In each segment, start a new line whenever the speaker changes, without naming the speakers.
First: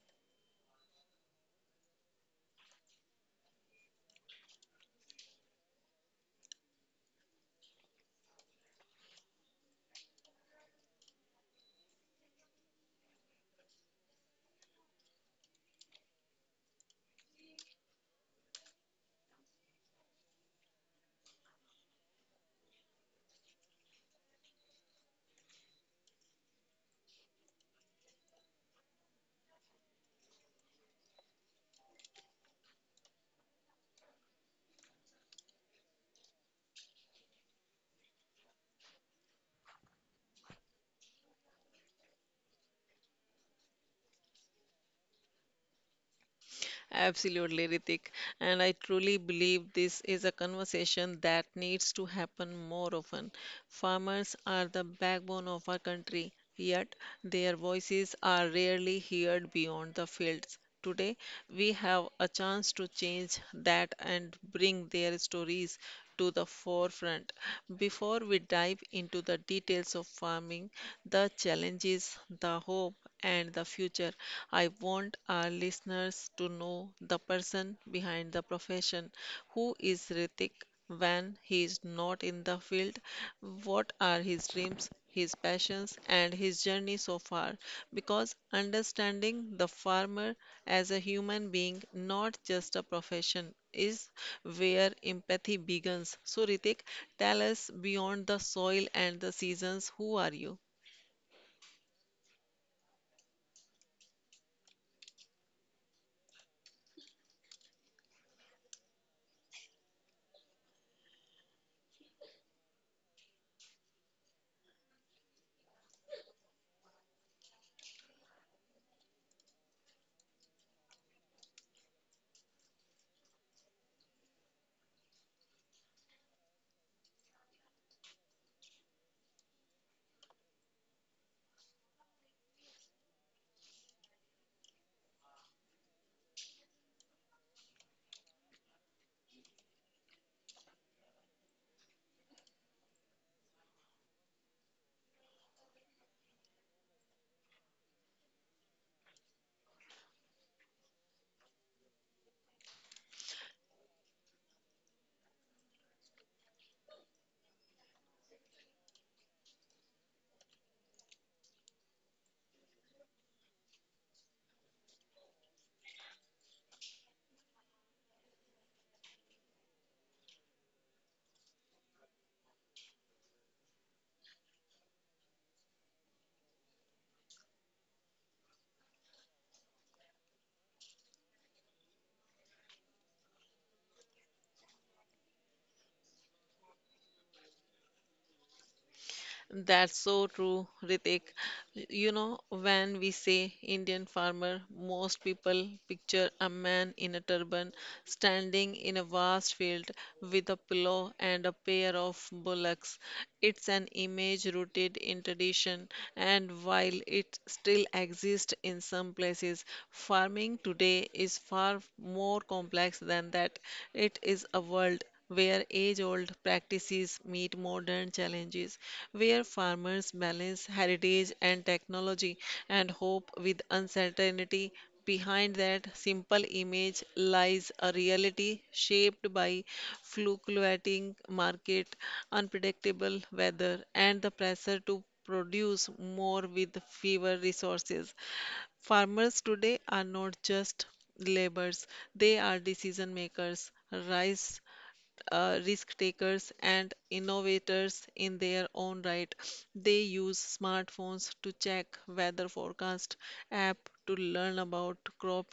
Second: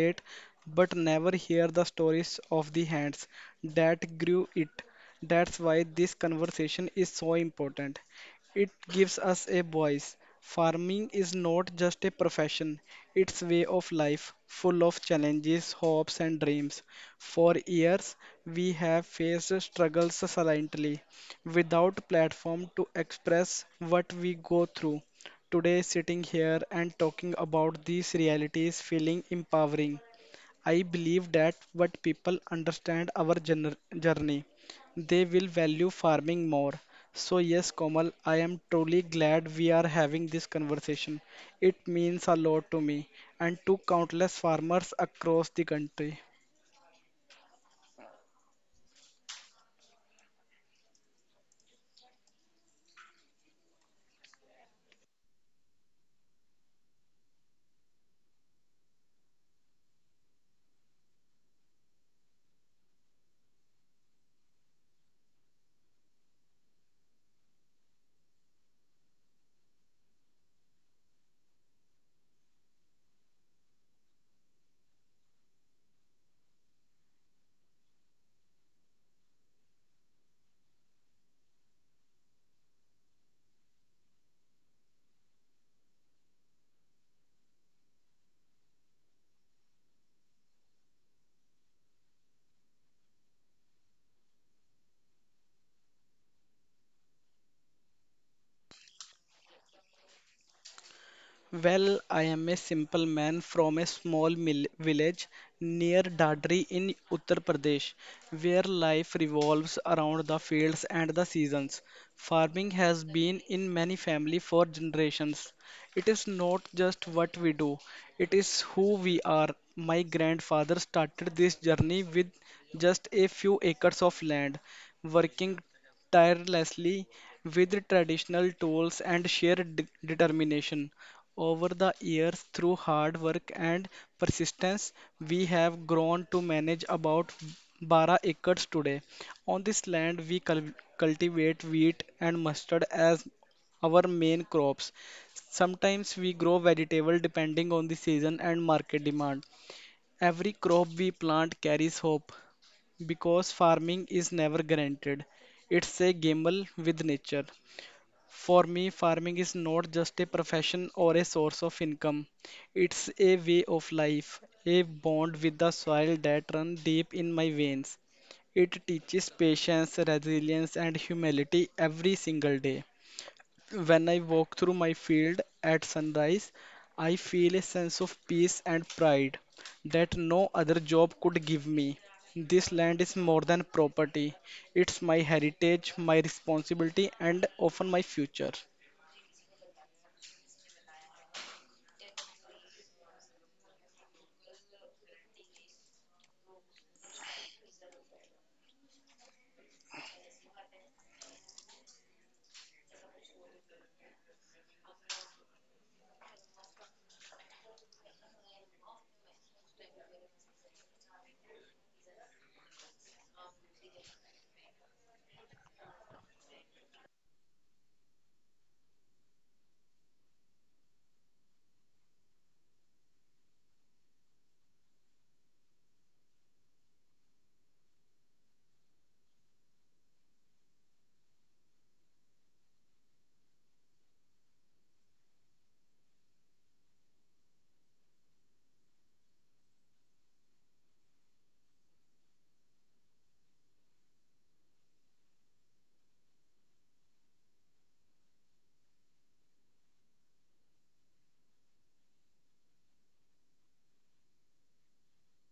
plate but never hear the stories of the hands that grew it. That's why this conversation is so important. It gives us a voice. Farming is not just a profession, it's way of life, full of challenges, hopes and dreams. For years, we have faced struggles silently, without platform to express what we go through. Today, sitting here and talking about these realities feeling empowering. I believe that what people understand our journey, they will value farming more. So yes, Komal, I am truly glad we are having this conversation. It means a lot to me and to countless farmers across the country.
Absolutely, Ritik. And I truly believe this is a conversation that needs to happen more often. Farmers are the backbone of our country, yet their voices are rarely heard beyond the fields. Today, we have a chance to change that and bring their stories to the forefront. Before we dive into the details of farming, the challenges, the hope, and the future, I want our listeners to know the person behind the profession. Who is Ritik when he is not in the field? What are his dreams, his passions, and his journey so far? Because understanding the farmer as a human being, not just a profession, is where empathy begins. So, Ritik, tell us, beyond the soil and the seasons, who are you?
Well, I am a simple man from a small mill village near Dadri in Uttar Pradesh, where life revolves around the fields and the seasons. Farming has been in many family for generations. It is not just what we do, it is who we are. My grandfather started this journey with just a few acres of land, working tirelessly with traditional tools and sheer determination. Over the years, through hard work and persistence, we have grown to manage about 12 acres today. On this land, we cultivate wheat and mustard as our main crops. Sometimes we grow vegetable depending on the season and market demand. Every crop we plant carries hope because farming is never guaranteed. It's a gamble with nature. For me, farming is not just a profession or a source of income, it's a way of life, a bond with the soil that runs deep in my veins. It teaches patience, resilience, and humility every single day. When I walk through my field at sunrise, I feel a sense of peace and pride that no other job could give me. This land is more than property, it's my heritage, my responsibility, and often my future.
That's so true, Ritik. You know, when we say Indian farmer, most people picture a man in a turban standing in a vast field with a pillow and a pair of bullocks. It's an image rooted in tradition, and while it still exists in some places, farming today is far more complex than that. It is a world where age old practices meet modern challenges, where farmers balance heritage and technology and hope with uncertainty. Behind that simple image lies a reality shaped by fluctuating market, unpredictable weather, and the pressure to produce more with fewer resources. Farmers today are not just laborers, they are decision makers. Rice Risk takers and innovators in their own right. They use smartphones to check weather forecast, app to learn about crop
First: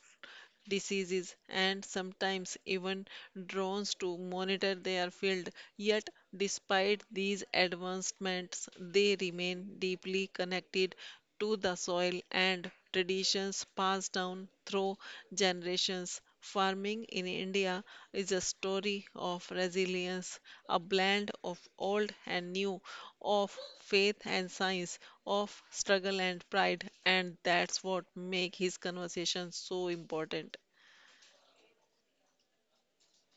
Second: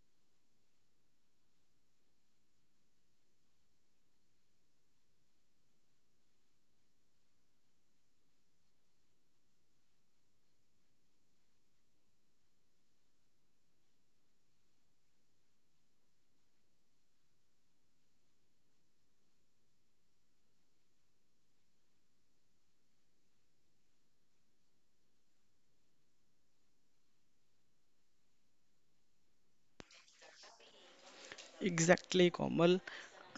diseases, and sometimes even drones to monitor their field. Yet, despite these advancements, they remain deeply connected to the soil and traditions passed down through generations. Farming in India is a story of resilience, a blend of old and new, of faith and science, of struggle and pride, and that's what makes his conversation so important.
Exactly, Komal.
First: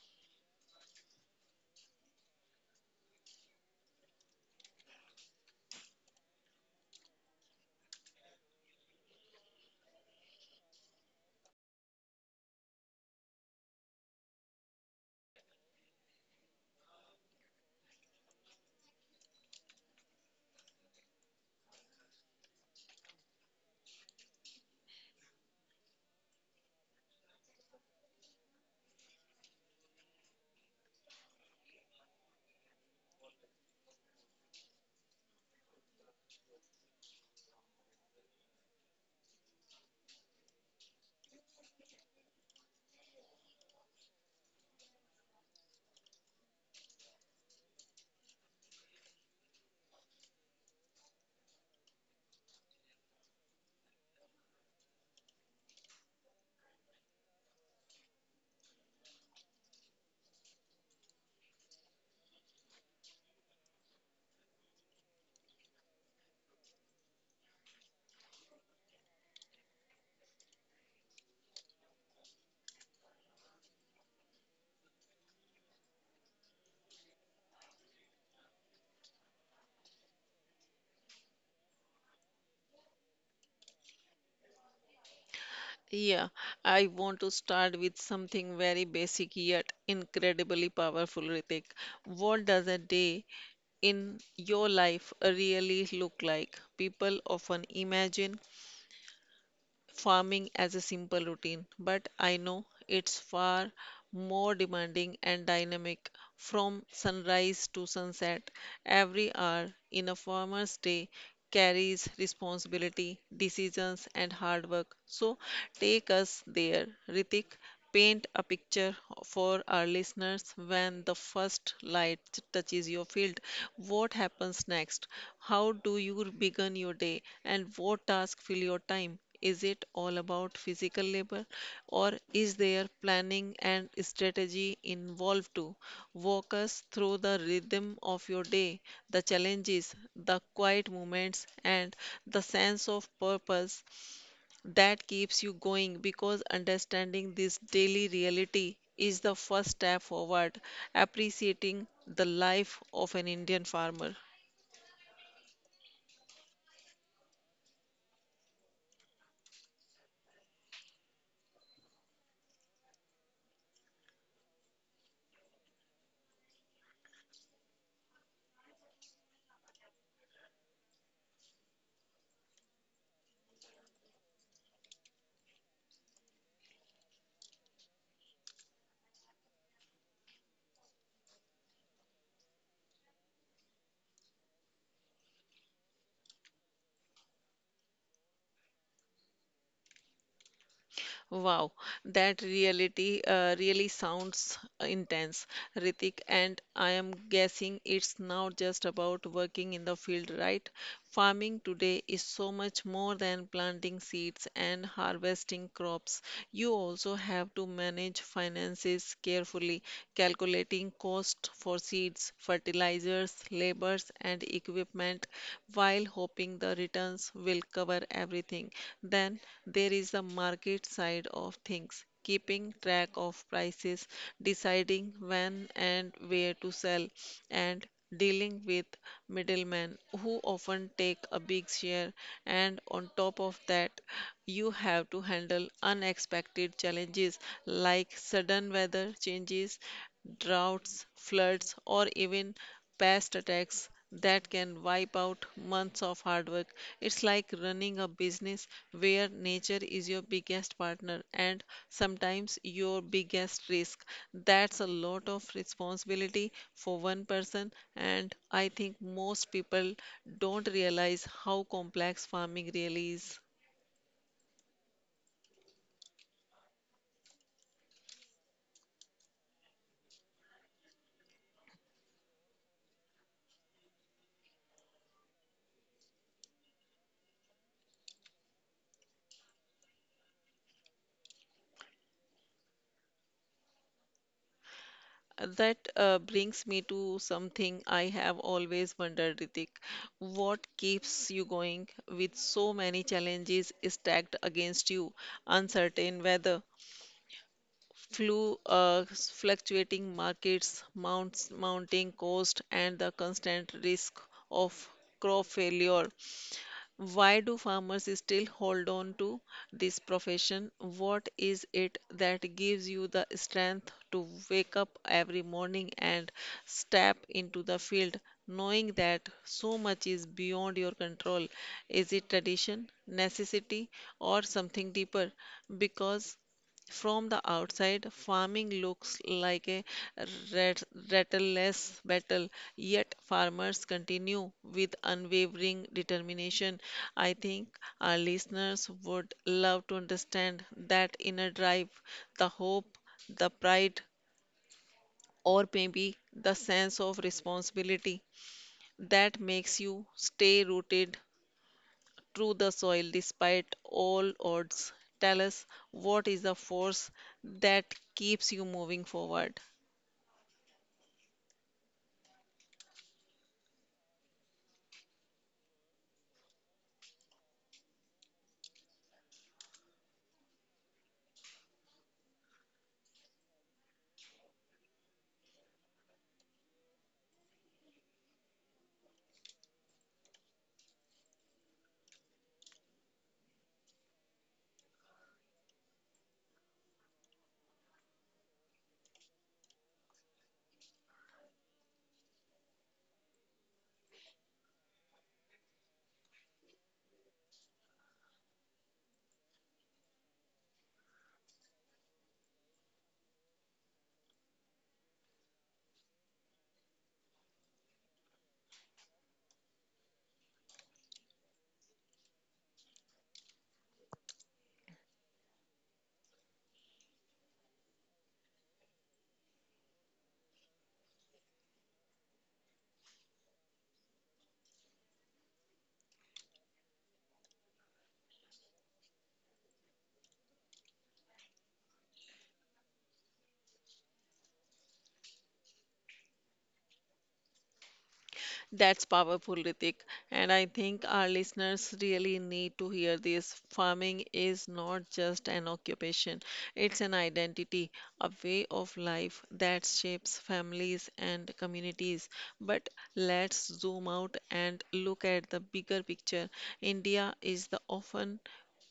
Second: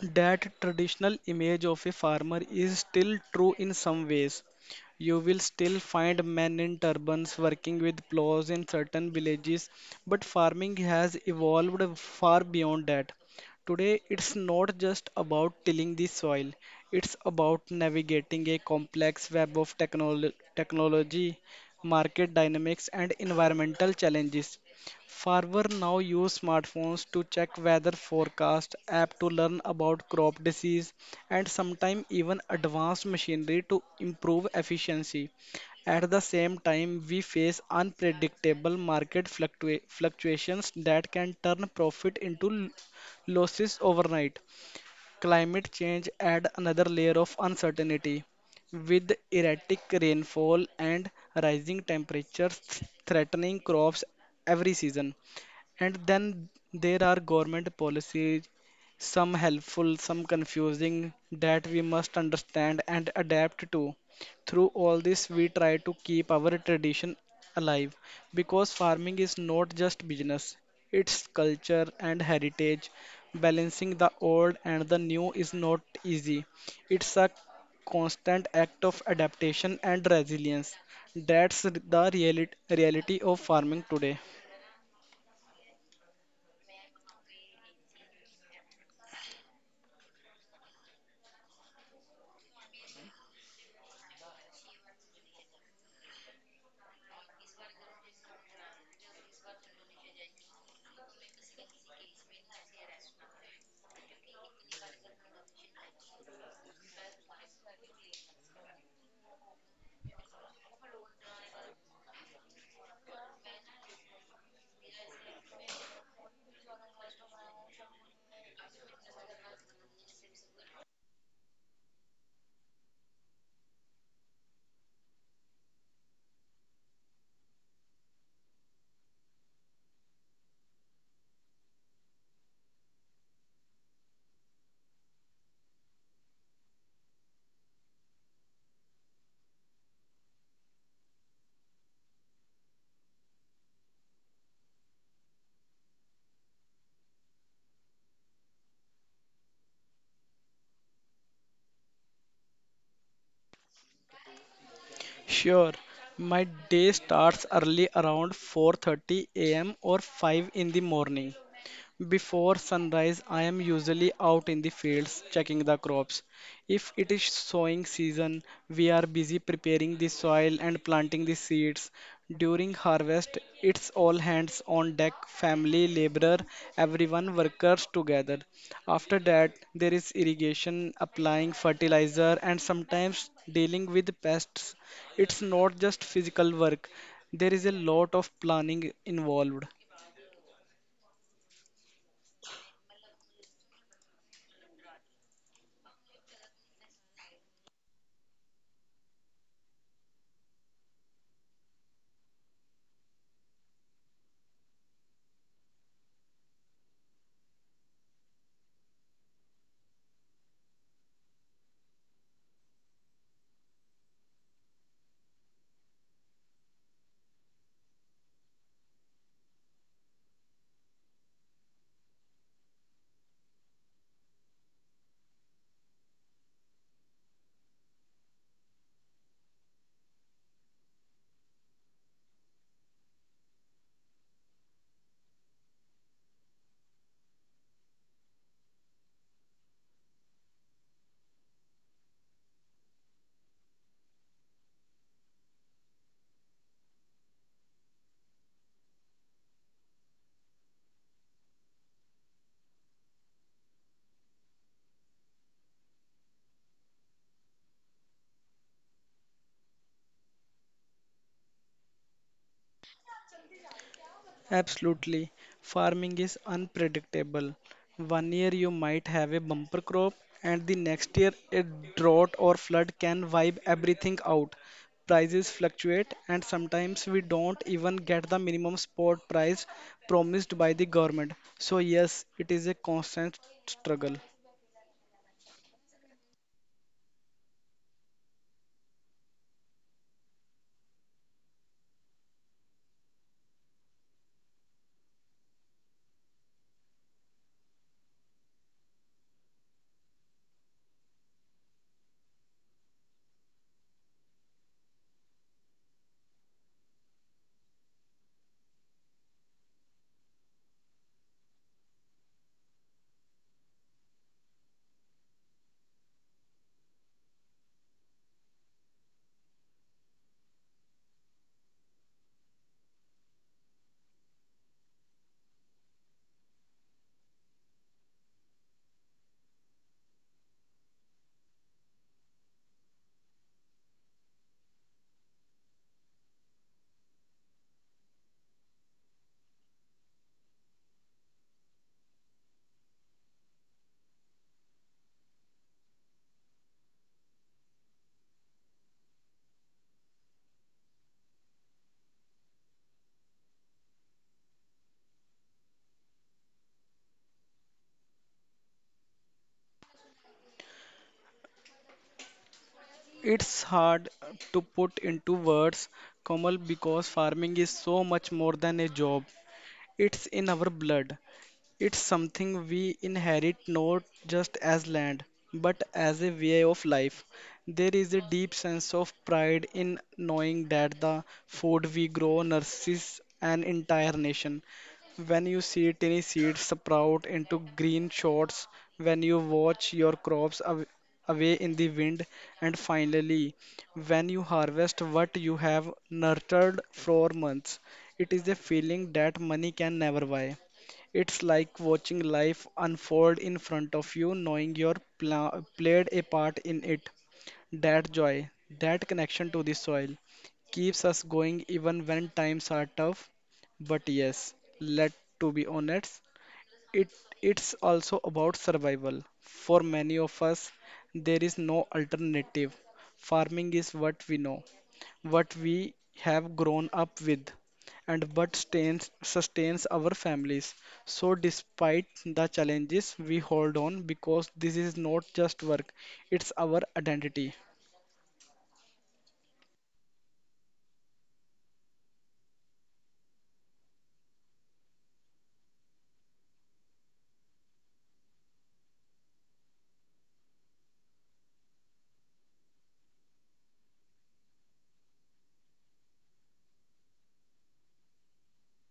That traditional image of a farmer is still true in some ways. You will still find men in turbans working with plows in certain villages, but farming has evolved far beyond that. Today, it's not just about tilling the soil, it's about navigating a complex web of technology, market dynamics, and environmental challenges. Farmers now use smartphones to check weather forecast, app to learn about crop disease, and sometimes even advanced machinery to improve efficiency. At the same time, we face unpredictable market fluctuations that can turn profit into losses overnight. Climate change adds another layer of uncertainty with erratic rainfall and rising temperatures threatening crops every season. And then there are government policies, some helpful, some confusing, that we must understand and adapt to. Through all this, we try to keep our tradition alive because farming is not just business, it's culture and heritage. Balancing the old and the new is not easy. It's a constant act of adaptation and resilience. That's the reality of farming today.
Yeah, I want to start with something very basic yet incredibly powerful, Ritik. What does a day in your life really look like? People often imagine farming as a simple routine, but I know it's far more demanding and dynamic. From sunrise to sunset, every hour in a farmer's day carries responsibility, decisions, and hard work. So, take us there, Ritik. Paint a picture for our listeners. When the first light touches your field, what happens next? How do you begin your day? And what tasks fill your time? Is it all about physical labor, or is there planning and strategy involved too? Walk us through the rhythm of your day, the challenges, the quiet moments, and the sense of purpose that keeps you going, because understanding this daily reality is the first step forward, appreciating the life of an Indian farmer.
Sure, my day starts early around 4:30 a.m. or 5 in the morning. Before sunrise, I am usually out in the fields checking the crops. If it is sowing season, we are busy preparing the soil and planting the seeds. During harvest, it's all hands on deck, family, laborer, everyone workers together. After that, there is irrigation, applying fertilizer, and sometimes dealing with pests. It's not just physical work, there is a lot of planning involved.
Wow, that reality really sounds intense, Ritik. And I am guessing it's not just about working in the field, right? Farming today is so much more than planting seeds and harvesting crops. You also have to manage finances carefully, calculating cost for seeds, fertilizers, labors, and equipment while hoping the returns will cover everything. Then there is the market side of things, keeping track of prices, deciding when and where to sell, and dealing with middlemen who often take a big share. And on top of that, you have to handle unexpected challenges like sudden weather changes, droughts, floods, or even past attacks that can wipe out months of hard work. It's like running a business where nature is your biggest partner and sometimes your biggest risk. That's a lot of responsibility for one person, and I think most people don't realize how complex farming really is.
Absolutely. Farming is unpredictable. One year you might have a bumper crop, and the next year a drought or flood can wipe everything out. Prices fluctuate, and sometimes we don't even get the minimum spot price promised by the government. So, yes, it is a constant struggle.
That brings me to something I have always wondered, Ritik. What keeps you going with so many challenges stacked against you? Uncertain weather, fluctuating markets, mounting cost, and the constant risk of crop failure. Why do farmers still hold on to this profession? What is it that gives you the strength to wake up every morning and step into the field knowing that so much is beyond your control? Is it tradition, necessity, or something deeper? Because from the outside, farming looks like a rat- rattleless battle, yet farmers continue with unwavering determination. I think our listeners would love to understand that inner drive, the hope, the pride, or maybe the sense of responsibility that makes you stay rooted through the soil despite all odds. Tell us, what is the force that keeps you moving forward.
It's hard to put into words, Komal, because farming is so much more than a job. It's in our blood. It's something we inherit not just as land, but as a way of life. There is a deep sense of pride in knowing that the food we grow nurses an entire nation. When you see tiny seeds sprout into green shoots, when you watch your crops away in the wind, and finally, when you harvest what you have nurtured for months, it is a feeling that money can never buy. It's like watching life unfold in front of you, knowing you're played a part in it. That joy, that connection to the soil, keeps us going even when times are tough. But yes, let to be honest, it it's also about survival. For many of us, there is no alternative. Farming is what we know what we have grown up with and what sustains our families. So, despite the challenges, we hold on because this is not just work, it's our identity.
That's powerful, Ritik. And I think our listeners really need to hear this. Farming is not just an occupation, it's an identity, a way of life that shapes families and communities. But let's zoom out and look at the bigger picture. India is the often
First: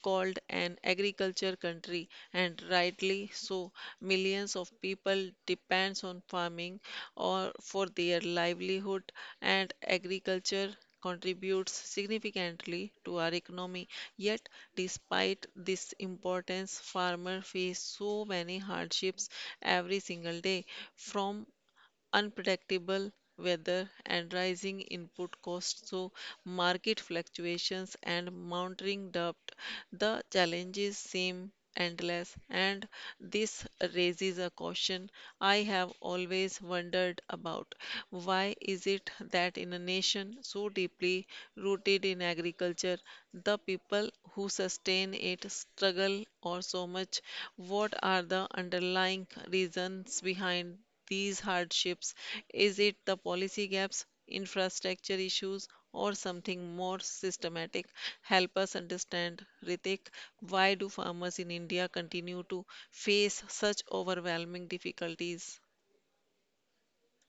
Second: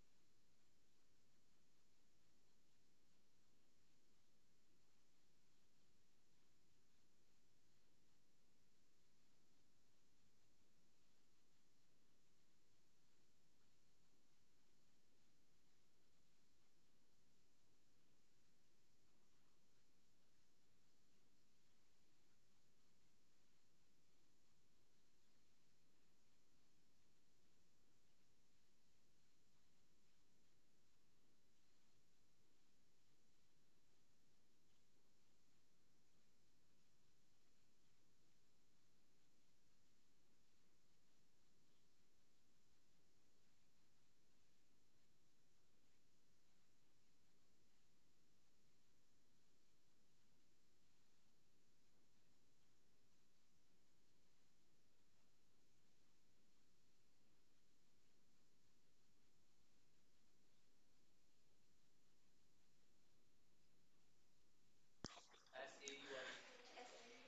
called an agriculture country, and rightly so. Millions of people depends on farming or for their livelihood, and agriculture contributes significantly to our economy. Yet despite this importance, farmers face so many hardships every single day, from unpredictable weather and rising input costs, so market fluctuations and mounting debt. The challenges seem endless, and this raises a caution I have always wondered about. Why is it that in a nation so deeply rooted in agriculture, the people who sustain it struggle or so much? What are the underlying reasons behind these hardships? Is it the policy gaps, infrastructure issues, or something more systematic? Help us understand, Ritik, why do farmers in India continue to face such overwhelming difficulties?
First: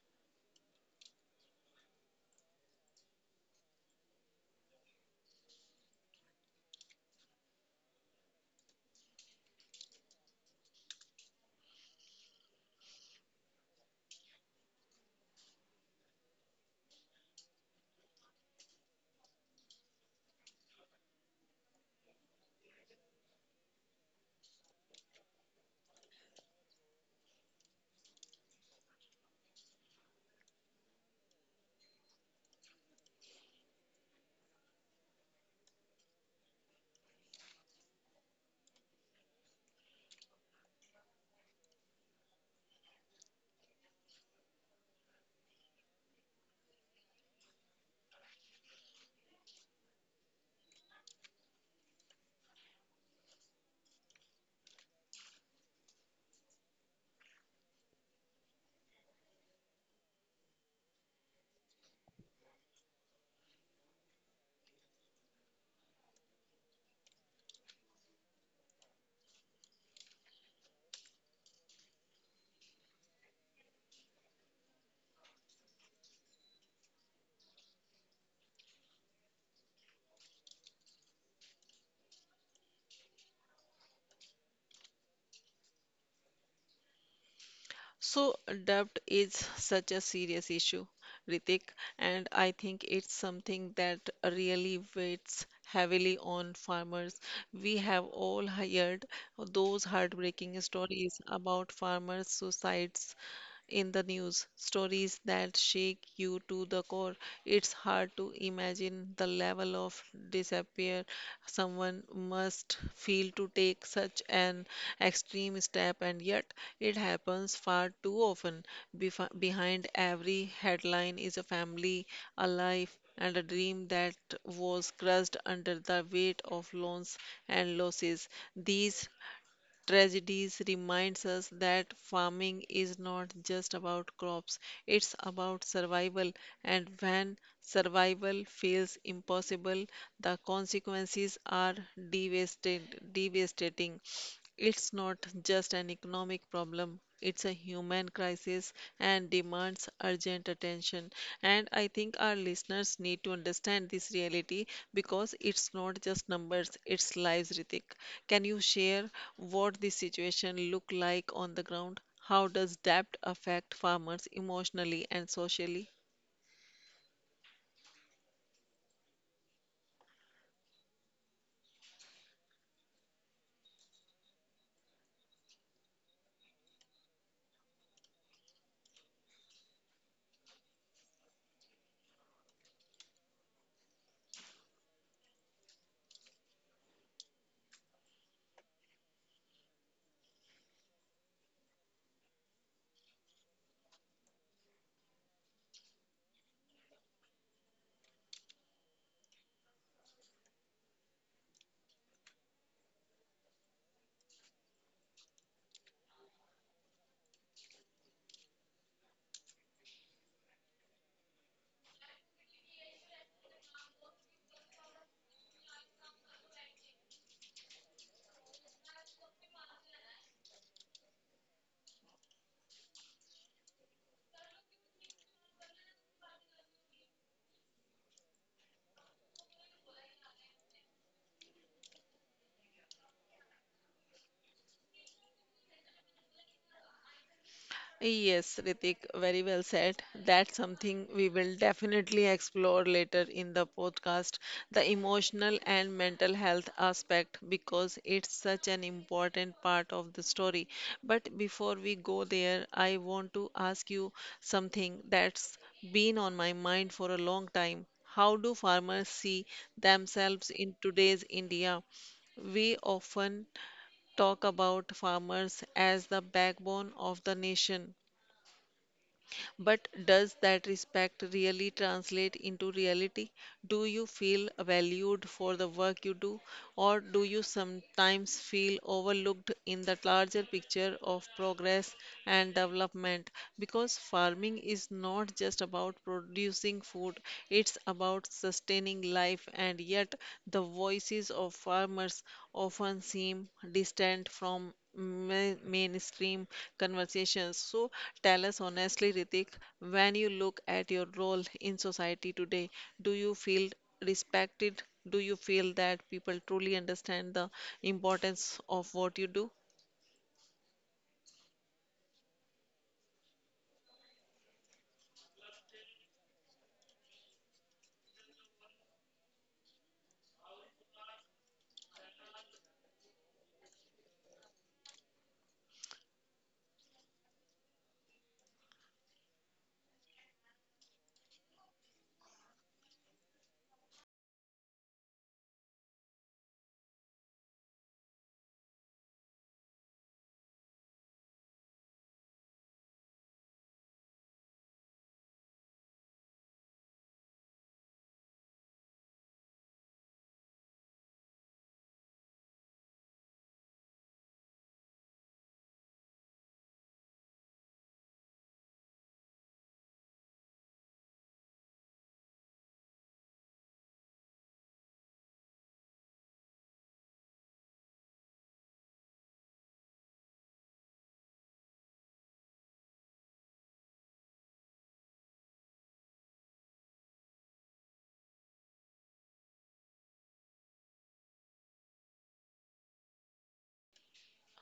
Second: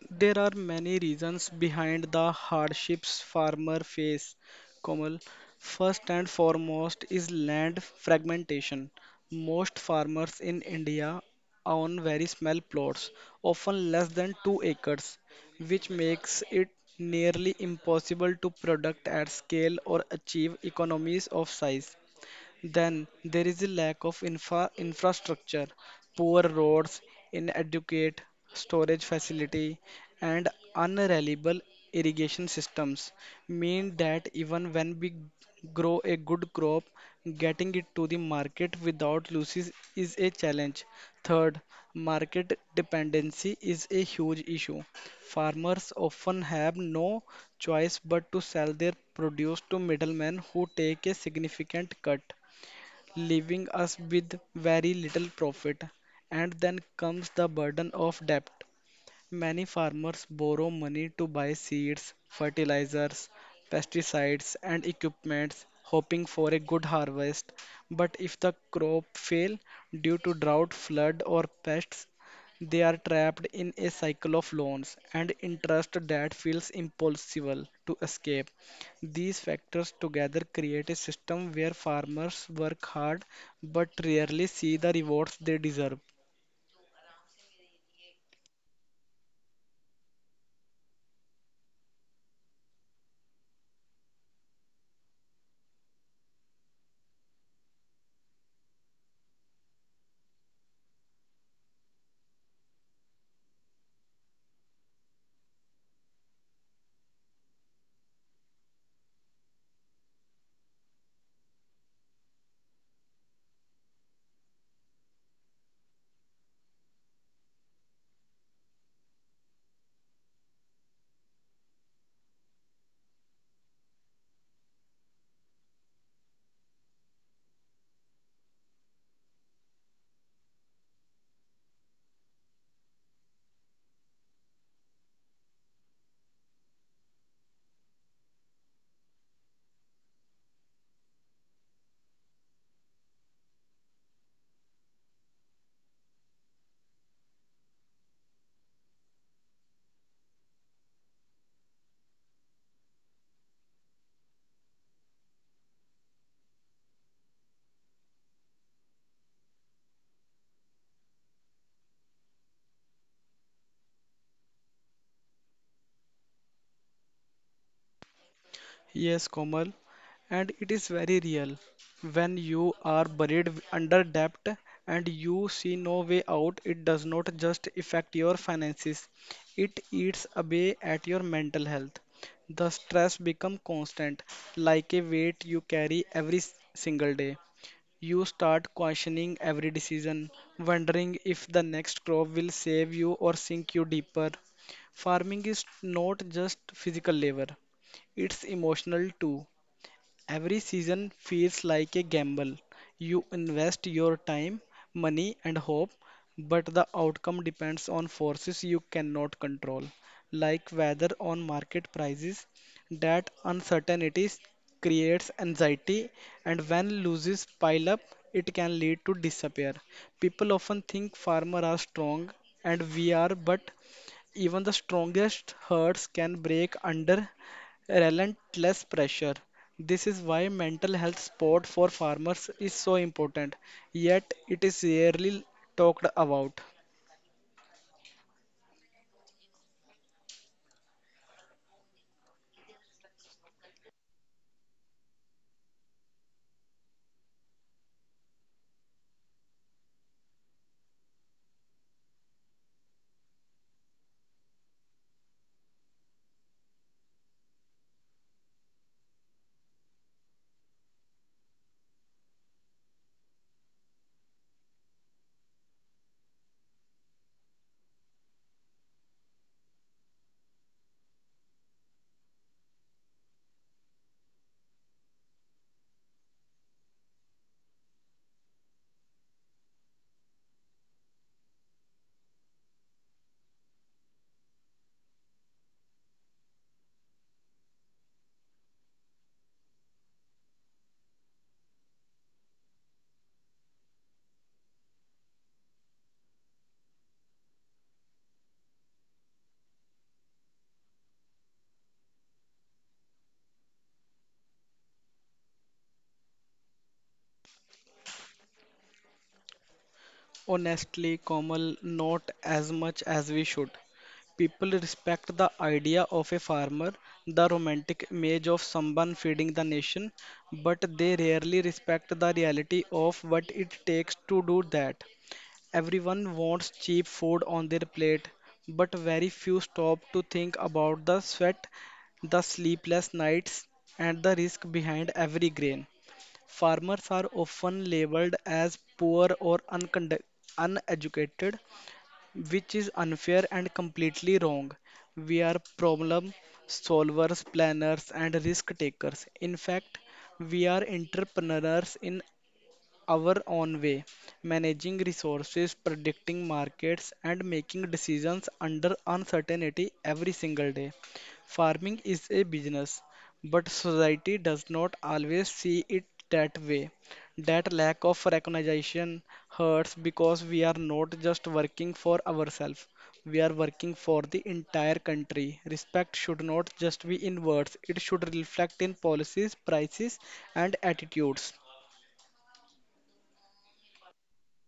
There are many reasons behind the hardships farmers face, Komal. First and foremost is land fragmentation. Most farmers in India own very small plots, often less than 2 acres, which makes it nearly impossible to product at scale or achieve economies of size. Then there is a lack of infrastructure, poor roads, inadequate storage facility, and unreliable irrigation systems mean that even when we grow a good crop, getting it to the market without losses is a challenge. Third, market dependency is a huge issue. Farmers often have no choice but to sell their produce to middlemen who take a significant cut leaving us with very little profit. And then comes the burden of debt. Many farmers borrow money to buy seeds, fertilizers, pesticides, and equipments, hoping for a good harvest. But if the crop fail due to drought, flood, or pests, they are trapped in a cycle of loans and interest that feels impossible to escape. These factors together create a system where farmers work hard but rarely see the rewards they deserve.
So, debt is such a serious issue, Ritik, and I think it's something that really weighs heavily on farmers. We have all heard those heartbreaking stories about farmers' suicides in the news, stories that shake you to the core. It's hard to imagine the level of despair someone must feel to take such an extreme step, and yet it happens far too often. Behind every headline is a family, a life, and a dream that was crushed under the weight of loans and losses. These tragedies reminds us that farming is not just about crops, it's about survival, and when survival feels impossible, the consequences are devastating devastating. It's not just an economic problem, it's a human crisis and demands urgent attention. And I think our listeners need to understand this reality because it's not just numbers, it's lives, Ritik. Can you share what this situation look like on the ground? How does debt affect farmers emotionally and socially?
Yes, Komal, and it is very real. When you are buried under debt and you see no way out, it does not just affect your finances, it eats away at your mental health. The stress becomes constant, like a weight you carry every single day. You start questioning every decision, wondering if the next crop will save you or sink you deeper. Farming is not just physical labor, it's emotional too. Every season feels like a gamble. You invest your time, money, and hope, but the outcome depends on forces you cannot control, like weather on market prices. That uncertainty creates anxiety, and when losses pile up, it can lead to despair. People often think farmers are strong, and we are, but even the strongest herds can break under relentless pressure. This is why mental health support for farmers is so important, yet it is rarely talked about.
Yes, Ritik, very well said. That's something we will definitely explore later in the podcast, the emotional and mental health aspect, because it's such an important part of the story. But before we go there, I want to ask you something that's been on my mind for a long time. How do farmers see themselves in today's India? We often talk about farmers as the backbone of the nation, but does that respect really translate into reality? Do you feel valued for the work you do, or do you sometimes feel overlooked in the larger picture of progress and development? Because farming is not just about producing food, it's about sustaining life, and yet the voices of farmers often seem distant from mainstream conversations. So tell us honestly, Ritik, when you look at your role in society today, do you feel respected? Do you feel that people truly understand the importance of what you do?
Honestly, Komal, not as much as we should. People respect the idea of a farmer, the romantic image of someone feeding the nation, but they rarely respect the reality of what it takes to do that. Everyone wants cheap food on their plate, but very few stop to think about the sweat, the sleepless nights, and the risk behind every grain. Farmers are often labeled as poor or uneducated, which is unfair and completely wrong. We are problem solvers, planners, and risk takers. In fact, we are entrepreneurs in our own way, managing resources, predicting markets, and making decisions under uncertainty every single day. Farming is a business, but society does not always see it that way. That lack of recognition hurts because we are not just working for ourselves, we are working for the entire country. Respect should not just be in words, it should reflect in policies, prices, and attitudes.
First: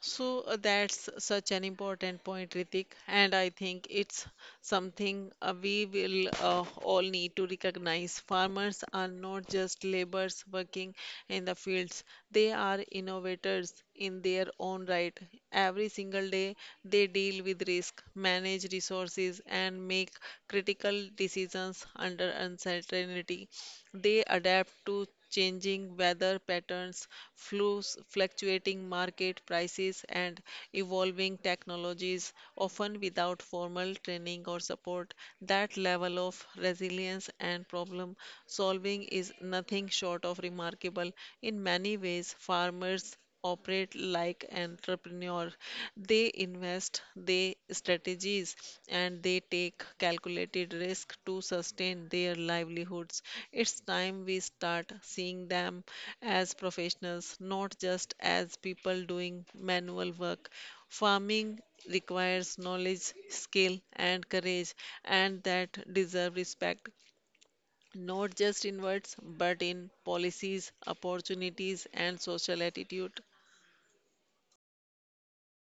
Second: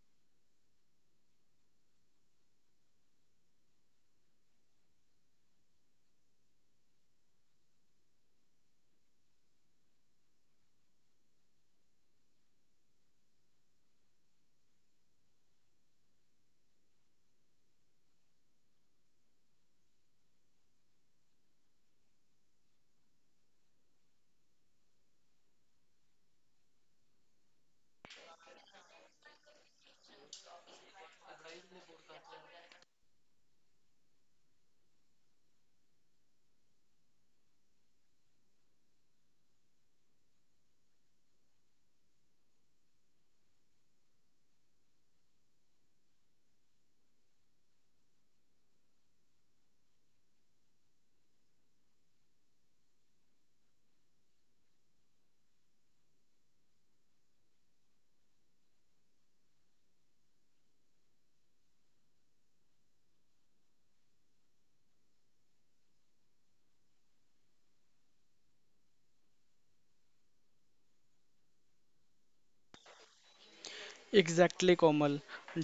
So that's such an important point, Ritik, and I think it's something we will all need to recognize. Farmers are not just laborers working in the fields, they are innovators in their own right. Every single day, they deal with risk, manage resources, and make critical decisions under uncertainty. They adapt to changing weather patterns, fluctuating market prices, and evolving technologies, often without formal training or support. That level of resilience and problem solving is nothing short of remarkable. In many ways, farmers operate like entrepreneur. They invest, they strategies, and they take calculated risk to sustain their livelihoods. It's time we start seeing them as professionals, not just as people doing manual work. Farming requires knowledge, skill, and courage, and that deserve respect, not just in words but in policies, opportunities, and social attitude.
Exactly, Komal.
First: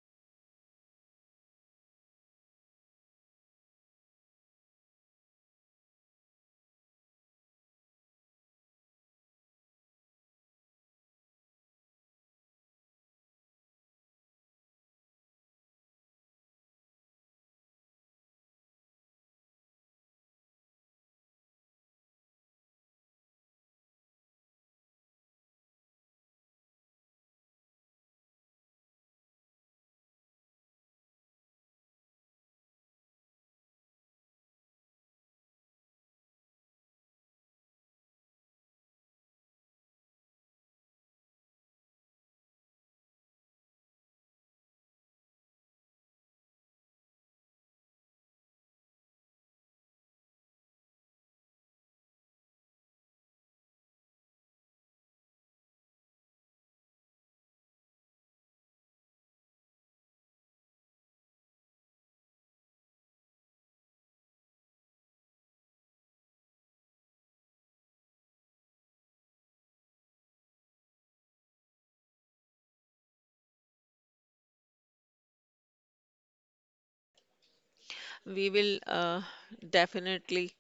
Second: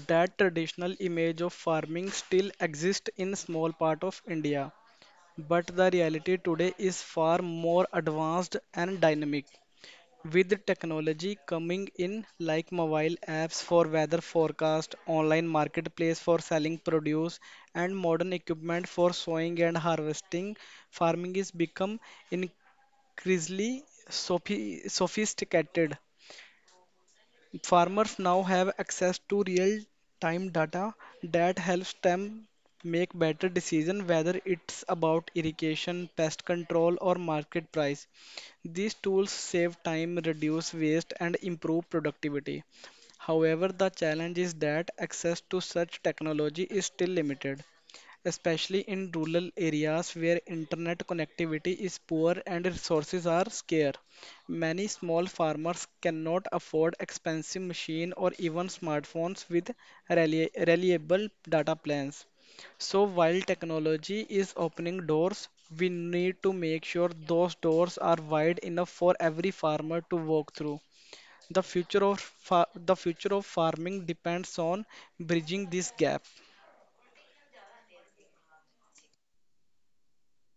That traditional image of farming still exists in small part of India, but the reality today is far more advanced and dynamic. With technology coming in like mobile apps for weather forecast, online marketplace for selling produce, and modern equipment for sowing and harvesting, farming is become increasingly sophisticated. Farmers now have access to real-time data that helps them make better decisions, whether it's about irrigation, pest control, or market price. These tools save time, reduce waste, and improve productivity. However, the challenge is that access to such technology is still limited, especially in rural areas where internet connectivity is poor and resources are scarce. Many small farmers cannot afford expensive machine or even smartphones with reliable data plans. So while technology is opening doors, we need to make sure those doors are wide enough for every farmer to walk through. The future of farming depends on bridging this gap.
We will definitely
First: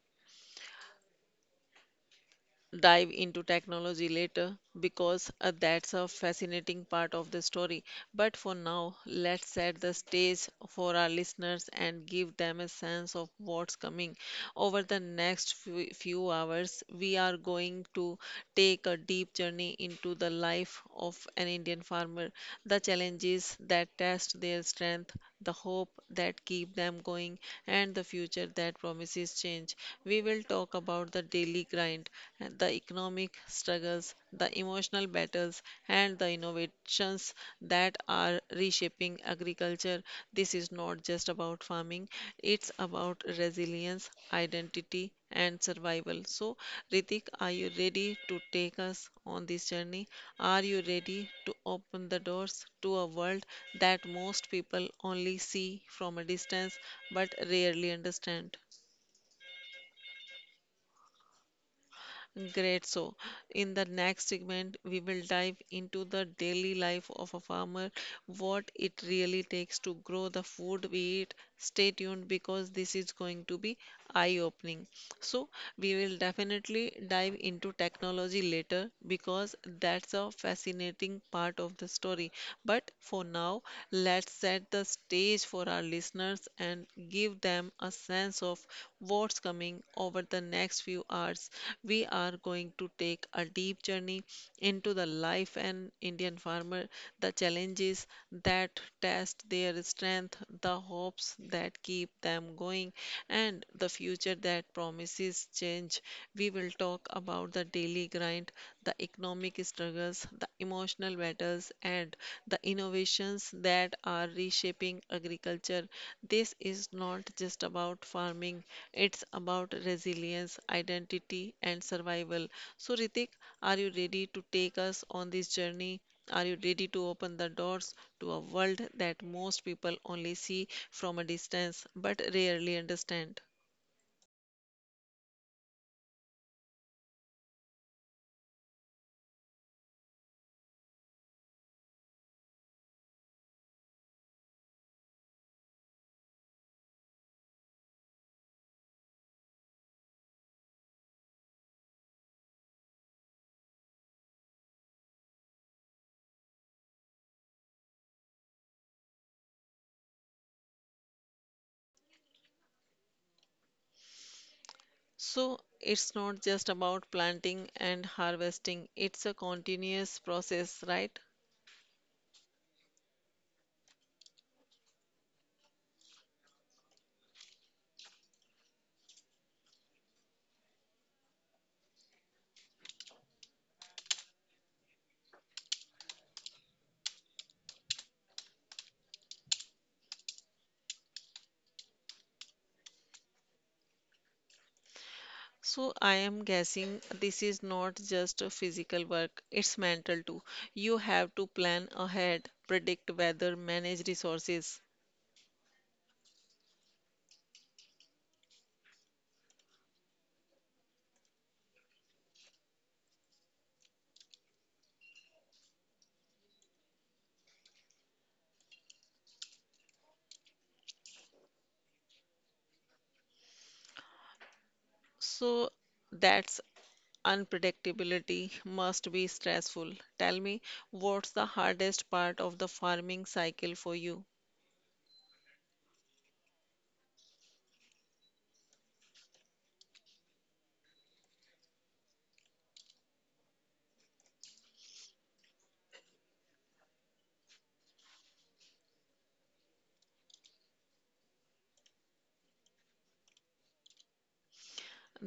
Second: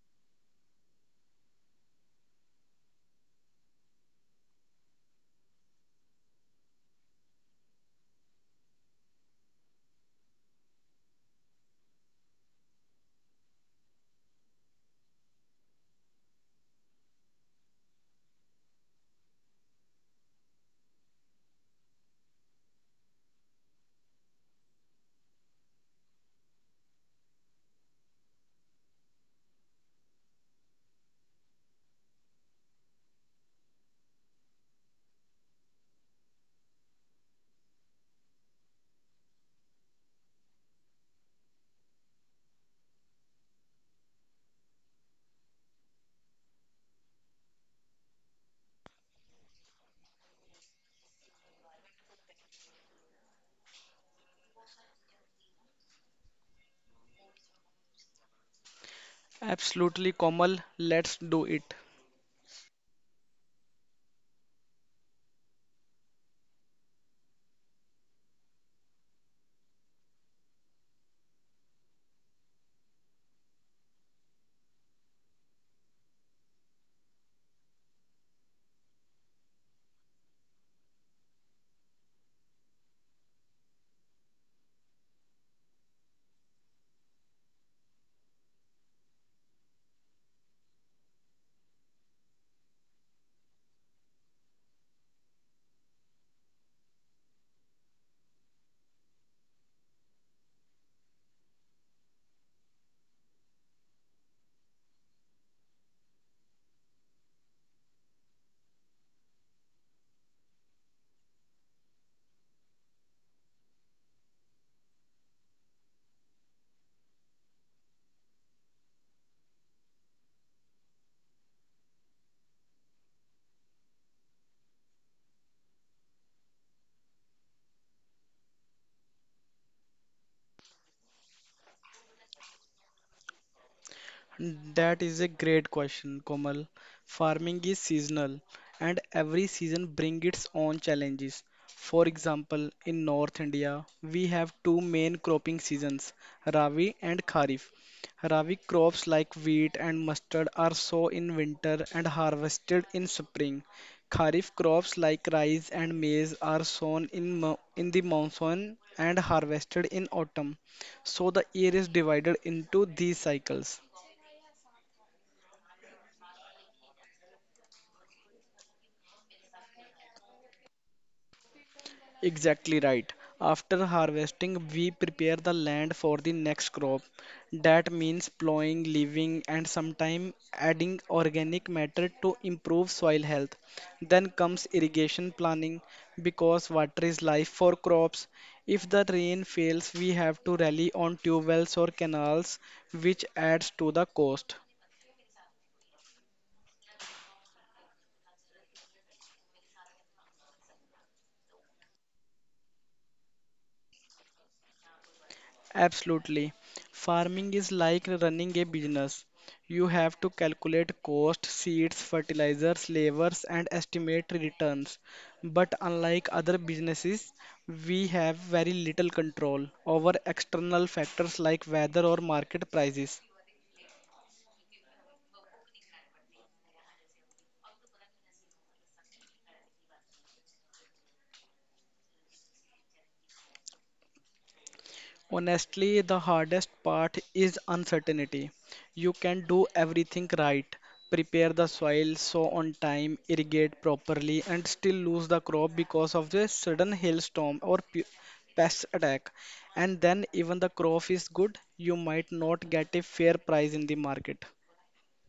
dive into technology later because that's a fascinating part of the story. But for now, let's set the stage for our listeners and give them a sense of what's coming. Over the next few hours, we are going to take a deep journey into the life of an Indian farmer, the challenges that test their strength, the hope that keep them going, and the future that promises change. We will talk about the daily grind, and the economic struggles, the emotional battles, and the innovations that are reshaping agriculture. This is not just about farming, it's about resilience, identity, and survival. So, Ritik, are you ready to take us on this journey? Are you ready to open the doors to a world that most people only see from a distance but rarely understand?
Absolutely, Komal, let's do it.
Great. So, in the next segment, we will dive into the daily life of a farmer, what it really takes to grow the food we eat. Stay tuned because this is going to be eye-opening. So, we will definitely dive into technology later because that's a fascinating part of the story. But for now, let's set the stage for our listeners and give them a sense of what's coming over the next few hours. We are going to take a deep journey into the life an Indian farmer, the challenges that test their strength, the hopes that keep them going, and the future that promises change. We will talk about the daily grind, the economic struggles, the emotional battles, and the innovations that are reshaping agriculture. This is not just about farming, it's about resilience, identity, and survival. So, Ritik, are you ready to take us on this journey? Are you ready to open the doors to a world that most people only see from a distance but rarely understand?
That is a great question, Komal. Farming is seasonal and every season brings its own challenges. For example, in North India, we have two main cropping seasons, Rabi and Kharif. Rabi crops like wheat and mustard are sown in winter and harvested in spring. Kharif crops like rice and maize are sown in the monsoon and harvested in autumn. So the year is divided into these cycles.
So it's not just about planting and harvesting, it's a continuous process, right?
Exactly right. After harvesting, we prepare the land for the next crop. That means plowing, leaving, and sometimes adding organic matter to improve soil health. Then comes irrigation planning because water is life for crops. If the rain fails, we have to rely on tube wells or canals, which adds to the cost.
So I am guessing this is not just a physical work, it's mental too. You have to plan ahead, predict weather, manage resources.
Absolutely. Farming is like running a business. You have to calculate cost, seeds, fertilizers, labors, and estimate returns. But unlike other businesses, we have very little control over external factors like weather or market prices.
So that's unpredictability must be stressful. Tell me, what's the hardest part of the farming cycle for you?
Honestly, the hardest part is uncertainty. You can do everything right, prepare the soil, sow on time, irrigate properly, and still lose the crop because of the sudden hailstorm or pest attack. And then, even the crop is good, you might not get a fair price in the market.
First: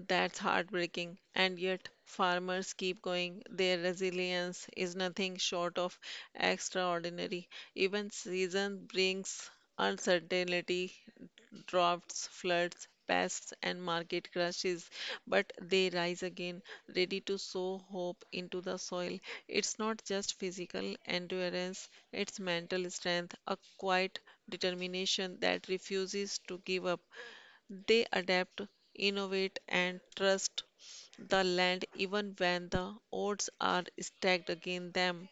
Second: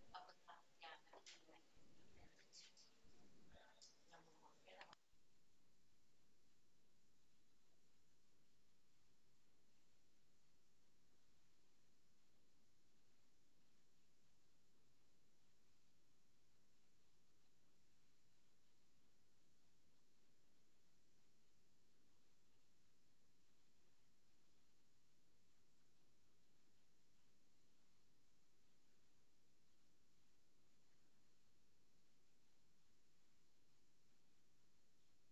That's heartbreaking. And yet, farmers keep going. Their resilience is nothing short of extraordinary. Even season brings uncertainty, droughts, floods, pests, and market crashes, but they rise again, ready to sow hope into the soil. It's not just physical endurance, it's mental strength, a quiet determination that refuses to give up. They adapt, innovate, and trust the land even when the odds are stacked against them.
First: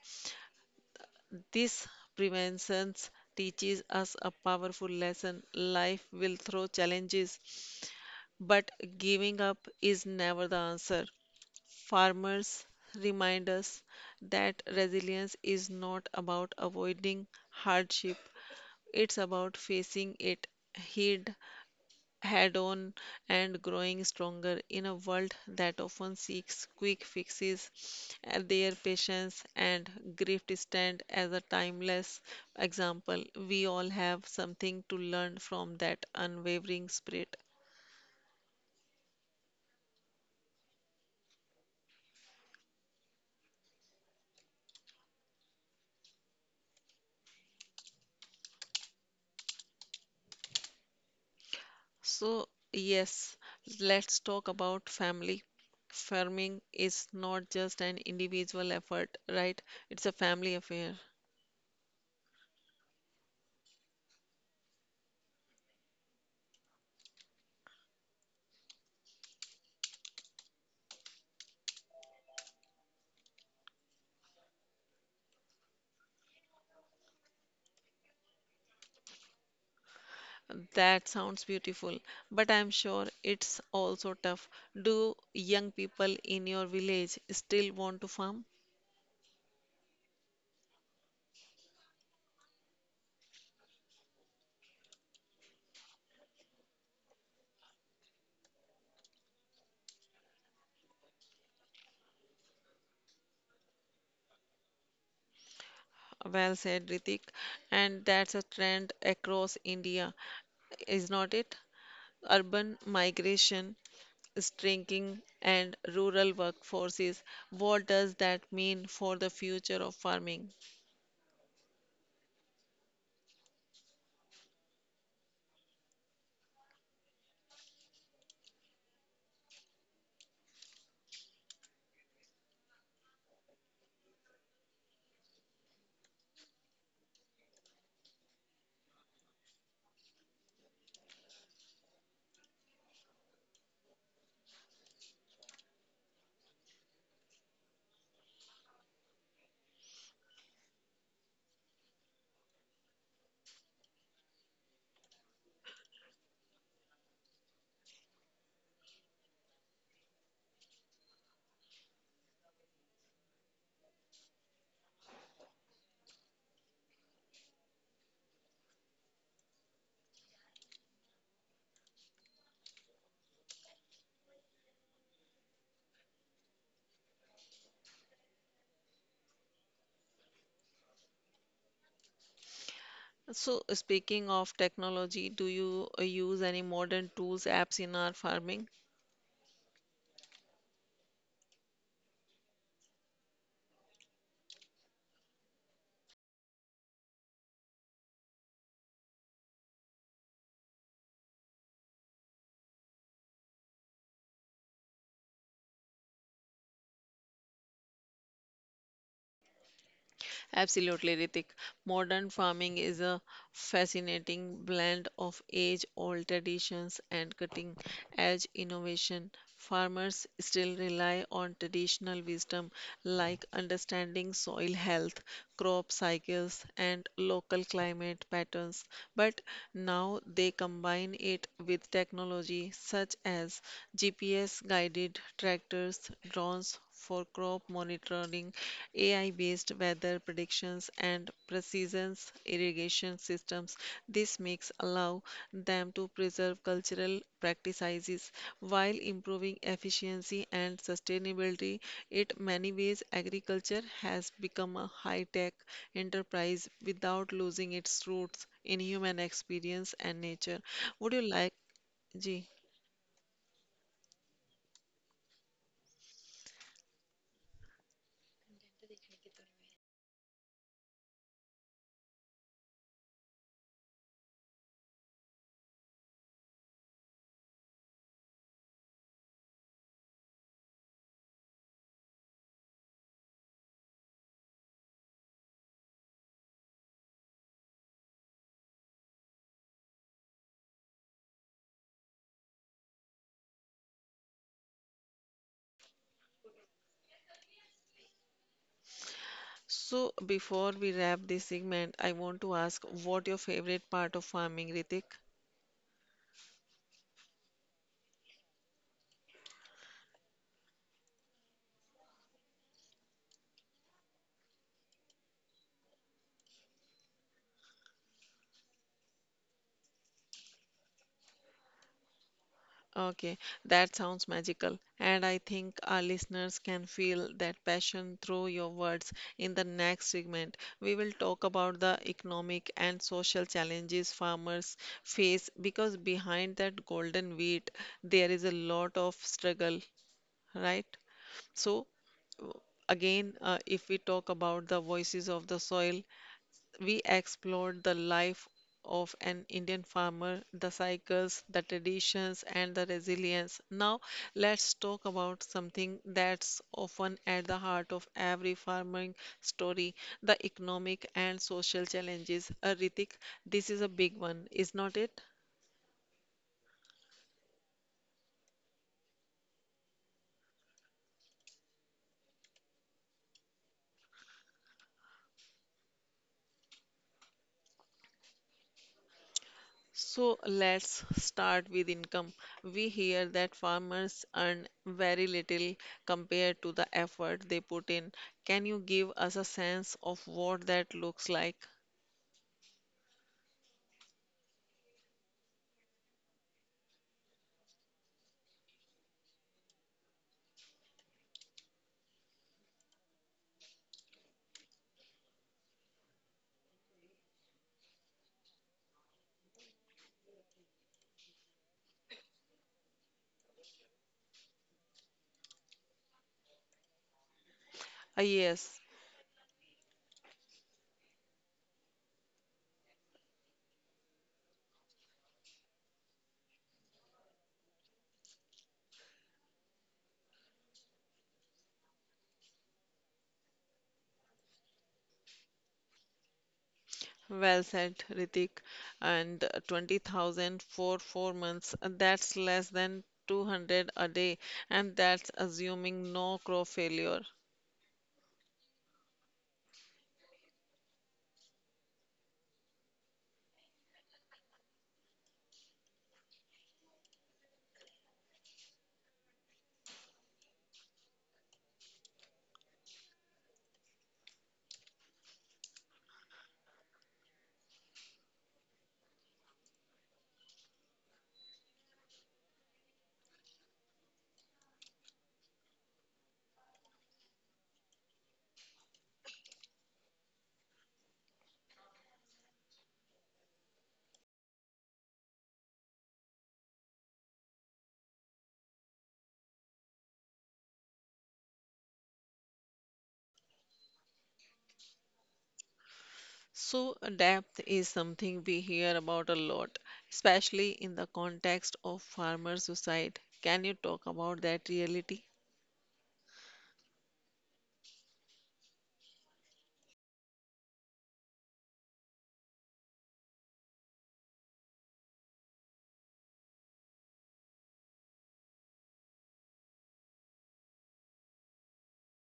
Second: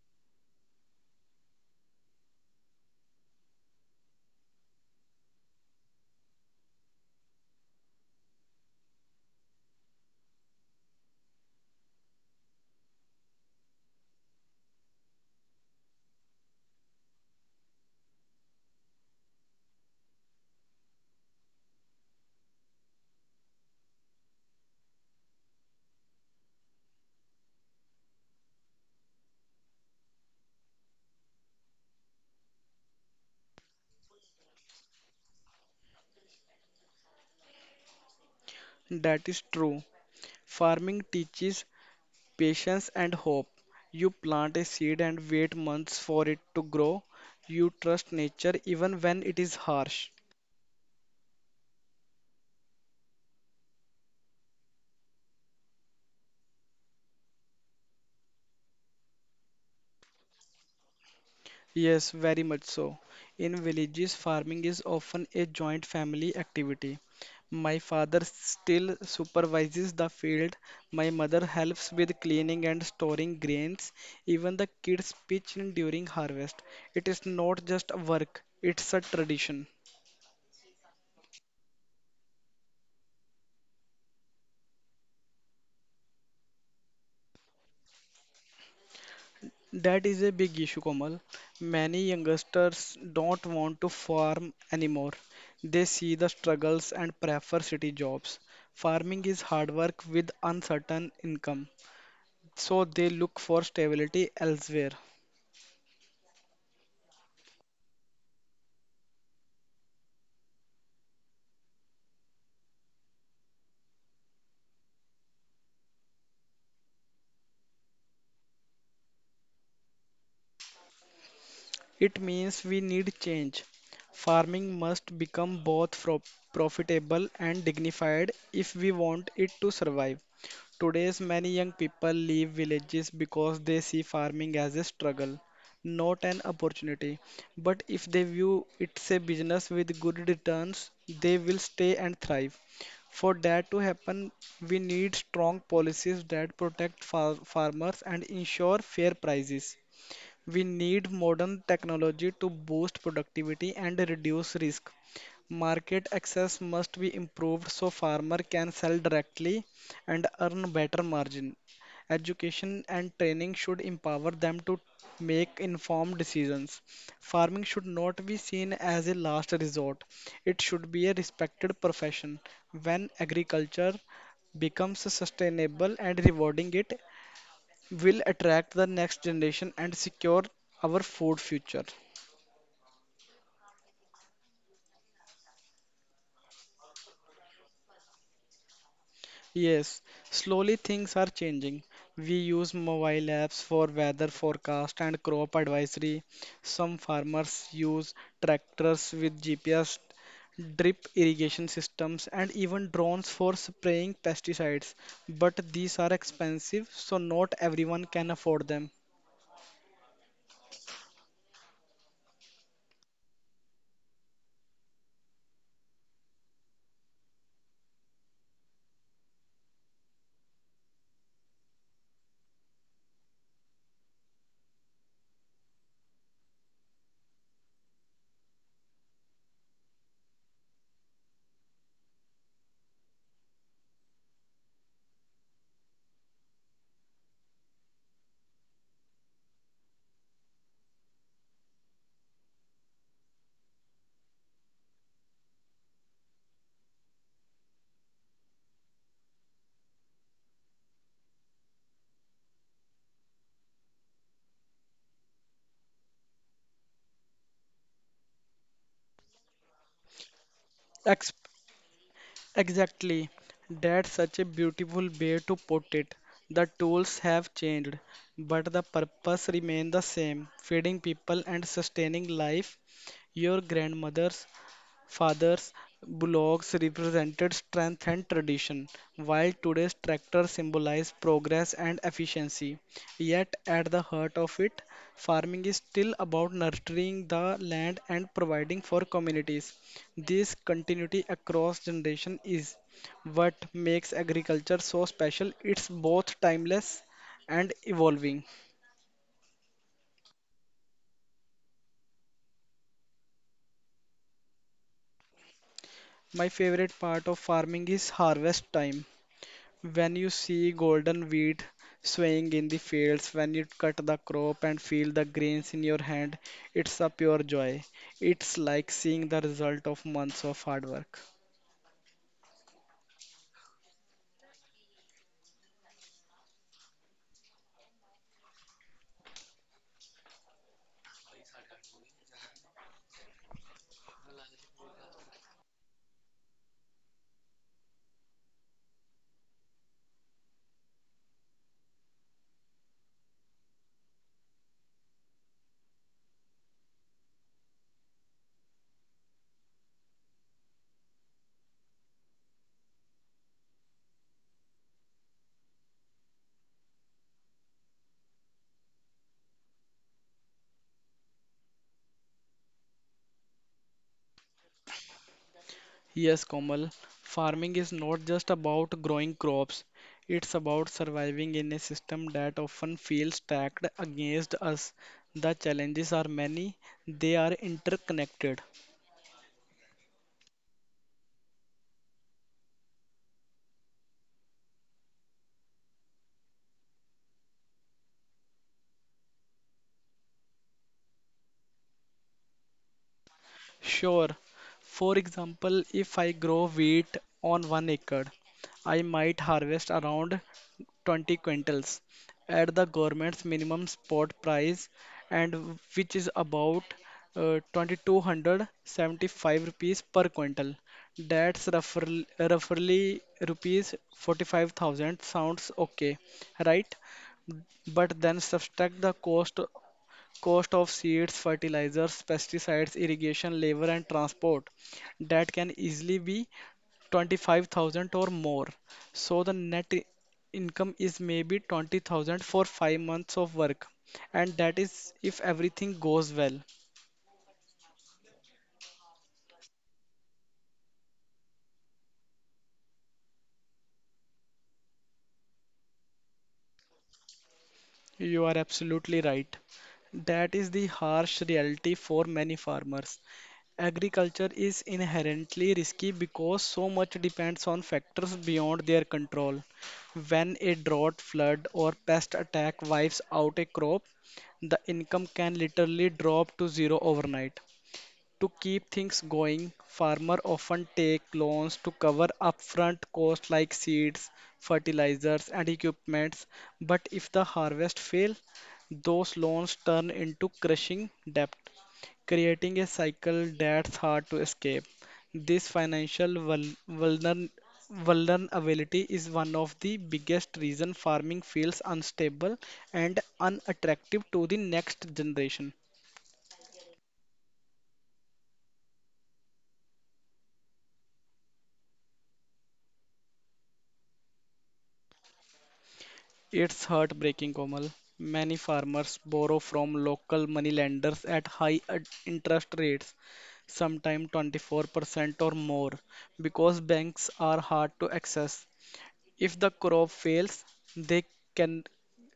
This preventions teaches us a powerful lesson. Life will throw challenges, but giving up is never the answer. Farmers remind us that resilience is not about avoiding hardship, it's about facing it head head on and growing stronger in a world that often seeks quick fixes. Their patience and grift stand as a timeless example. We all have something to learn from that unwavering spirit.
That is true. Farming teaches patience and hope. You plant a seed and wait months for it to grow. You trust nature even when it is harsh.
So, yes, let's talk about family. Farming is not just an individual effort, right? It's a family affair.
Yes, very much so. In villages, farming is often a joint family activity. My father still supervises the field. My mother helps with cleaning and storing grains. Even the kids pitch in during harvest. It is not just work, it's a tradition.
That sounds beautiful, but I'm sure it's also tough. Do young people in your village still want to farm?
That is a big issue, Komal. Many youngsters don't want to farm anymore. They see the struggles and prefer city jobs. Farming is hard work with uncertain income, so they look for stability elsewhere.
Well said, Ritik. And that's a trend across India, is not it? Urban migration, is shrinking, and rural workforces. What does that mean for the future of farming?
It means we need change. Farming must become both profitable and dignified if we want it to survive. Today's many young people leave villages because they see farming as a struggle, not an opportunity. But if they view it's a business with good returns, they will stay and thrive. For that to happen, we need strong policies that protect farmers and ensure fair prices. We need modern technology to boost productivity and reduce risk. Market access must be improved so farmer can sell directly and earn better margin. Education and training should empower them to make informed decisions. Farming should not be seen as a last resort. It should be a respected profession. When agriculture becomes sustainable and rewarding, it will attract the next generation and secure our food future.
So, speaking of technology, do you use any modern tools, apps in our farming?
Yes, slowly things are changing. We use mobile apps for weather forecast and crop advisory. Some farmers use tractors with GPS, drip irrigation systems, and even drones for spraying pesticides. But these are expensive, so not everyone can afford them.
Absolutely, Ritik. Modern farming is a fascinating blend of age-old traditions and cutting-edge innovation. Farmers still rely on traditional wisdom like understanding soil health, crop cycles, and local climate patterns, but now they combine it with technology such as GPS-guided tractors, drones, for crop monitoring, AI-based weather predictions, and precision irrigation systems. This makes allow them to preserve cultural practices while improving efficiency and sustainability. In many ways, agriculture has become a high-tech enterprise without losing its roots in human experience and nature. Would you like? Ji
Exactly. That's such a beautiful way to put it. The tools have changed, but the purpose remains the same, feeding people and sustaining life. Your grandmother's fathers' bullocks represented strength and tradition, while today's tractors symbolize progress and efficiency. Yet, at the heart of it, farming is still about nurturing the land and providing for communities. This continuity across generations is what makes agriculture so special. It's both timeless and evolving.
So, before we wrap this segment, I want to ask what your favorite part of farming, Ritik?
My favorite part of farming is harvest time. When you see golden wheat swaying in the fields, when you cut the crop and feel the grains in your hand, it's a pure joy. It's like seeing the result of months of hard work.
Okay, that sounds magical. And I think our listeners can feel that passion through your words. In the next segment, we will talk about the economic and social challenges farmers face because behind that golden wheat, there is a lot of struggle, right? So, again, if we talk about the voices of the soil, we explored the life of an Indian farmer, the cycles, the traditions, and the resilience. Now, let's talk about something that's often at the heart of every farming story the economic and social challenges. Ritik, this is a big one, is not it?
Yes, Komal, farming is not just about growing crops. It's about surviving in a system that often feels stacked against us. The challenges are many, they are interconnected.
So let's start with income. We hear that farmers earn very little compared to the effort they put in. Can you give us a sense of what that looks like?
Sure. For example, if I grow wheat on 1 acre, I might harvest around 20 quintals at the government's minimum spot price, and which is about 2275 rupees per quintal. That's roughly rupees 45,000. Sounds okay, right? But
Ah,
then
yes,
subtract the cost of seeds, fertilizers, pesticides, irrigation, labor, and transport that can easily be 25,000 or more. So the net income is maybe 20,000 for 5 months of work, and that is if everything goes well.
well said, Ritik. And 20,000 for 4 months, that's less than 200 a day, and that's assuming no crop failure.
You are absolutely right. That is the harsh reality for many farmers. Agriculture is inherently risky because so much depends on factors beyond their control. When a drought, flood, or pest attack wipes out a crop, the income can literally drop to zero overnight. To keep things going, farmers often take loans to cover upfront costs like seeds, fertilizers, and equipments. But if the harvest fails, those loans turn into crushing debt, creating a cycle that's hard to escape. This financial vulnerability is one of the biggest reasons farming feels unstable and unattractive to the next generation.
So, depth is something we hear about a lot, especially in the context of farmer suicide. Can you talk about that reality?
It's heartbreaking, Komal. Many farmers borrow from local moneylenders at high interest rates, sometimes 24% or more, because banks are hard to access. If the crop fails, they can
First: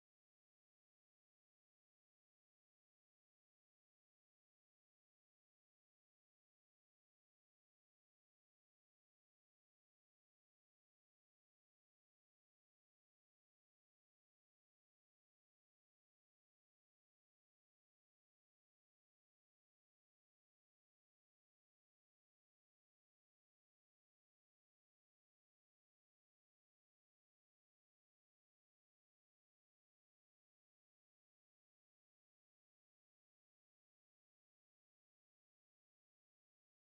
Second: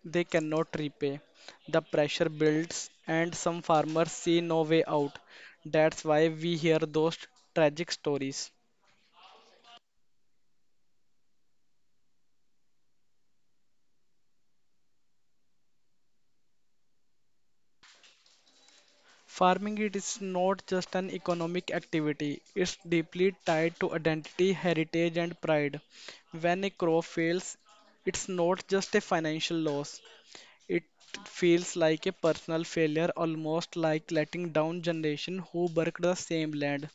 they cannot repay. The pressure builds, and some farmers see no way out. That's why we hear those tragic stories. Farming it is not just an economic activity, it's deeply tied to identity, heritage, and pride. When a crop fails, it's not just a financial loss, it feels like a personal failure, almost like letting down generation who worked the same land.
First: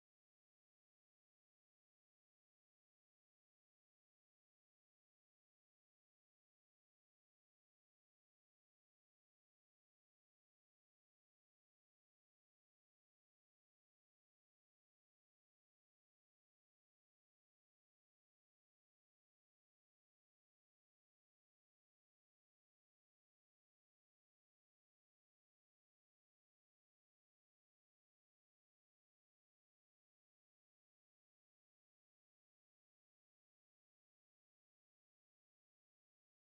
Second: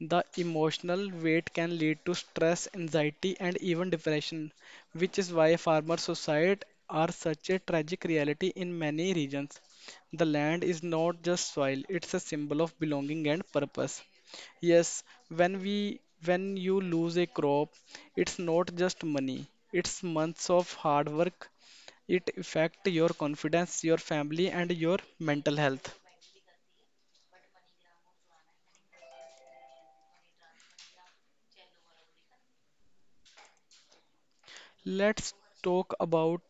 The emotional weight can lead to stress, anxiety, and even depression, which is why farmer suicide are such a tragic reality in many regions. The land is not just soil, it's a symbol of belonging and purpose. Yes, when we when you lose a crop, it's not just money, it's months of hard work. It affect your confidence, your family, and your mental health. Let's talk about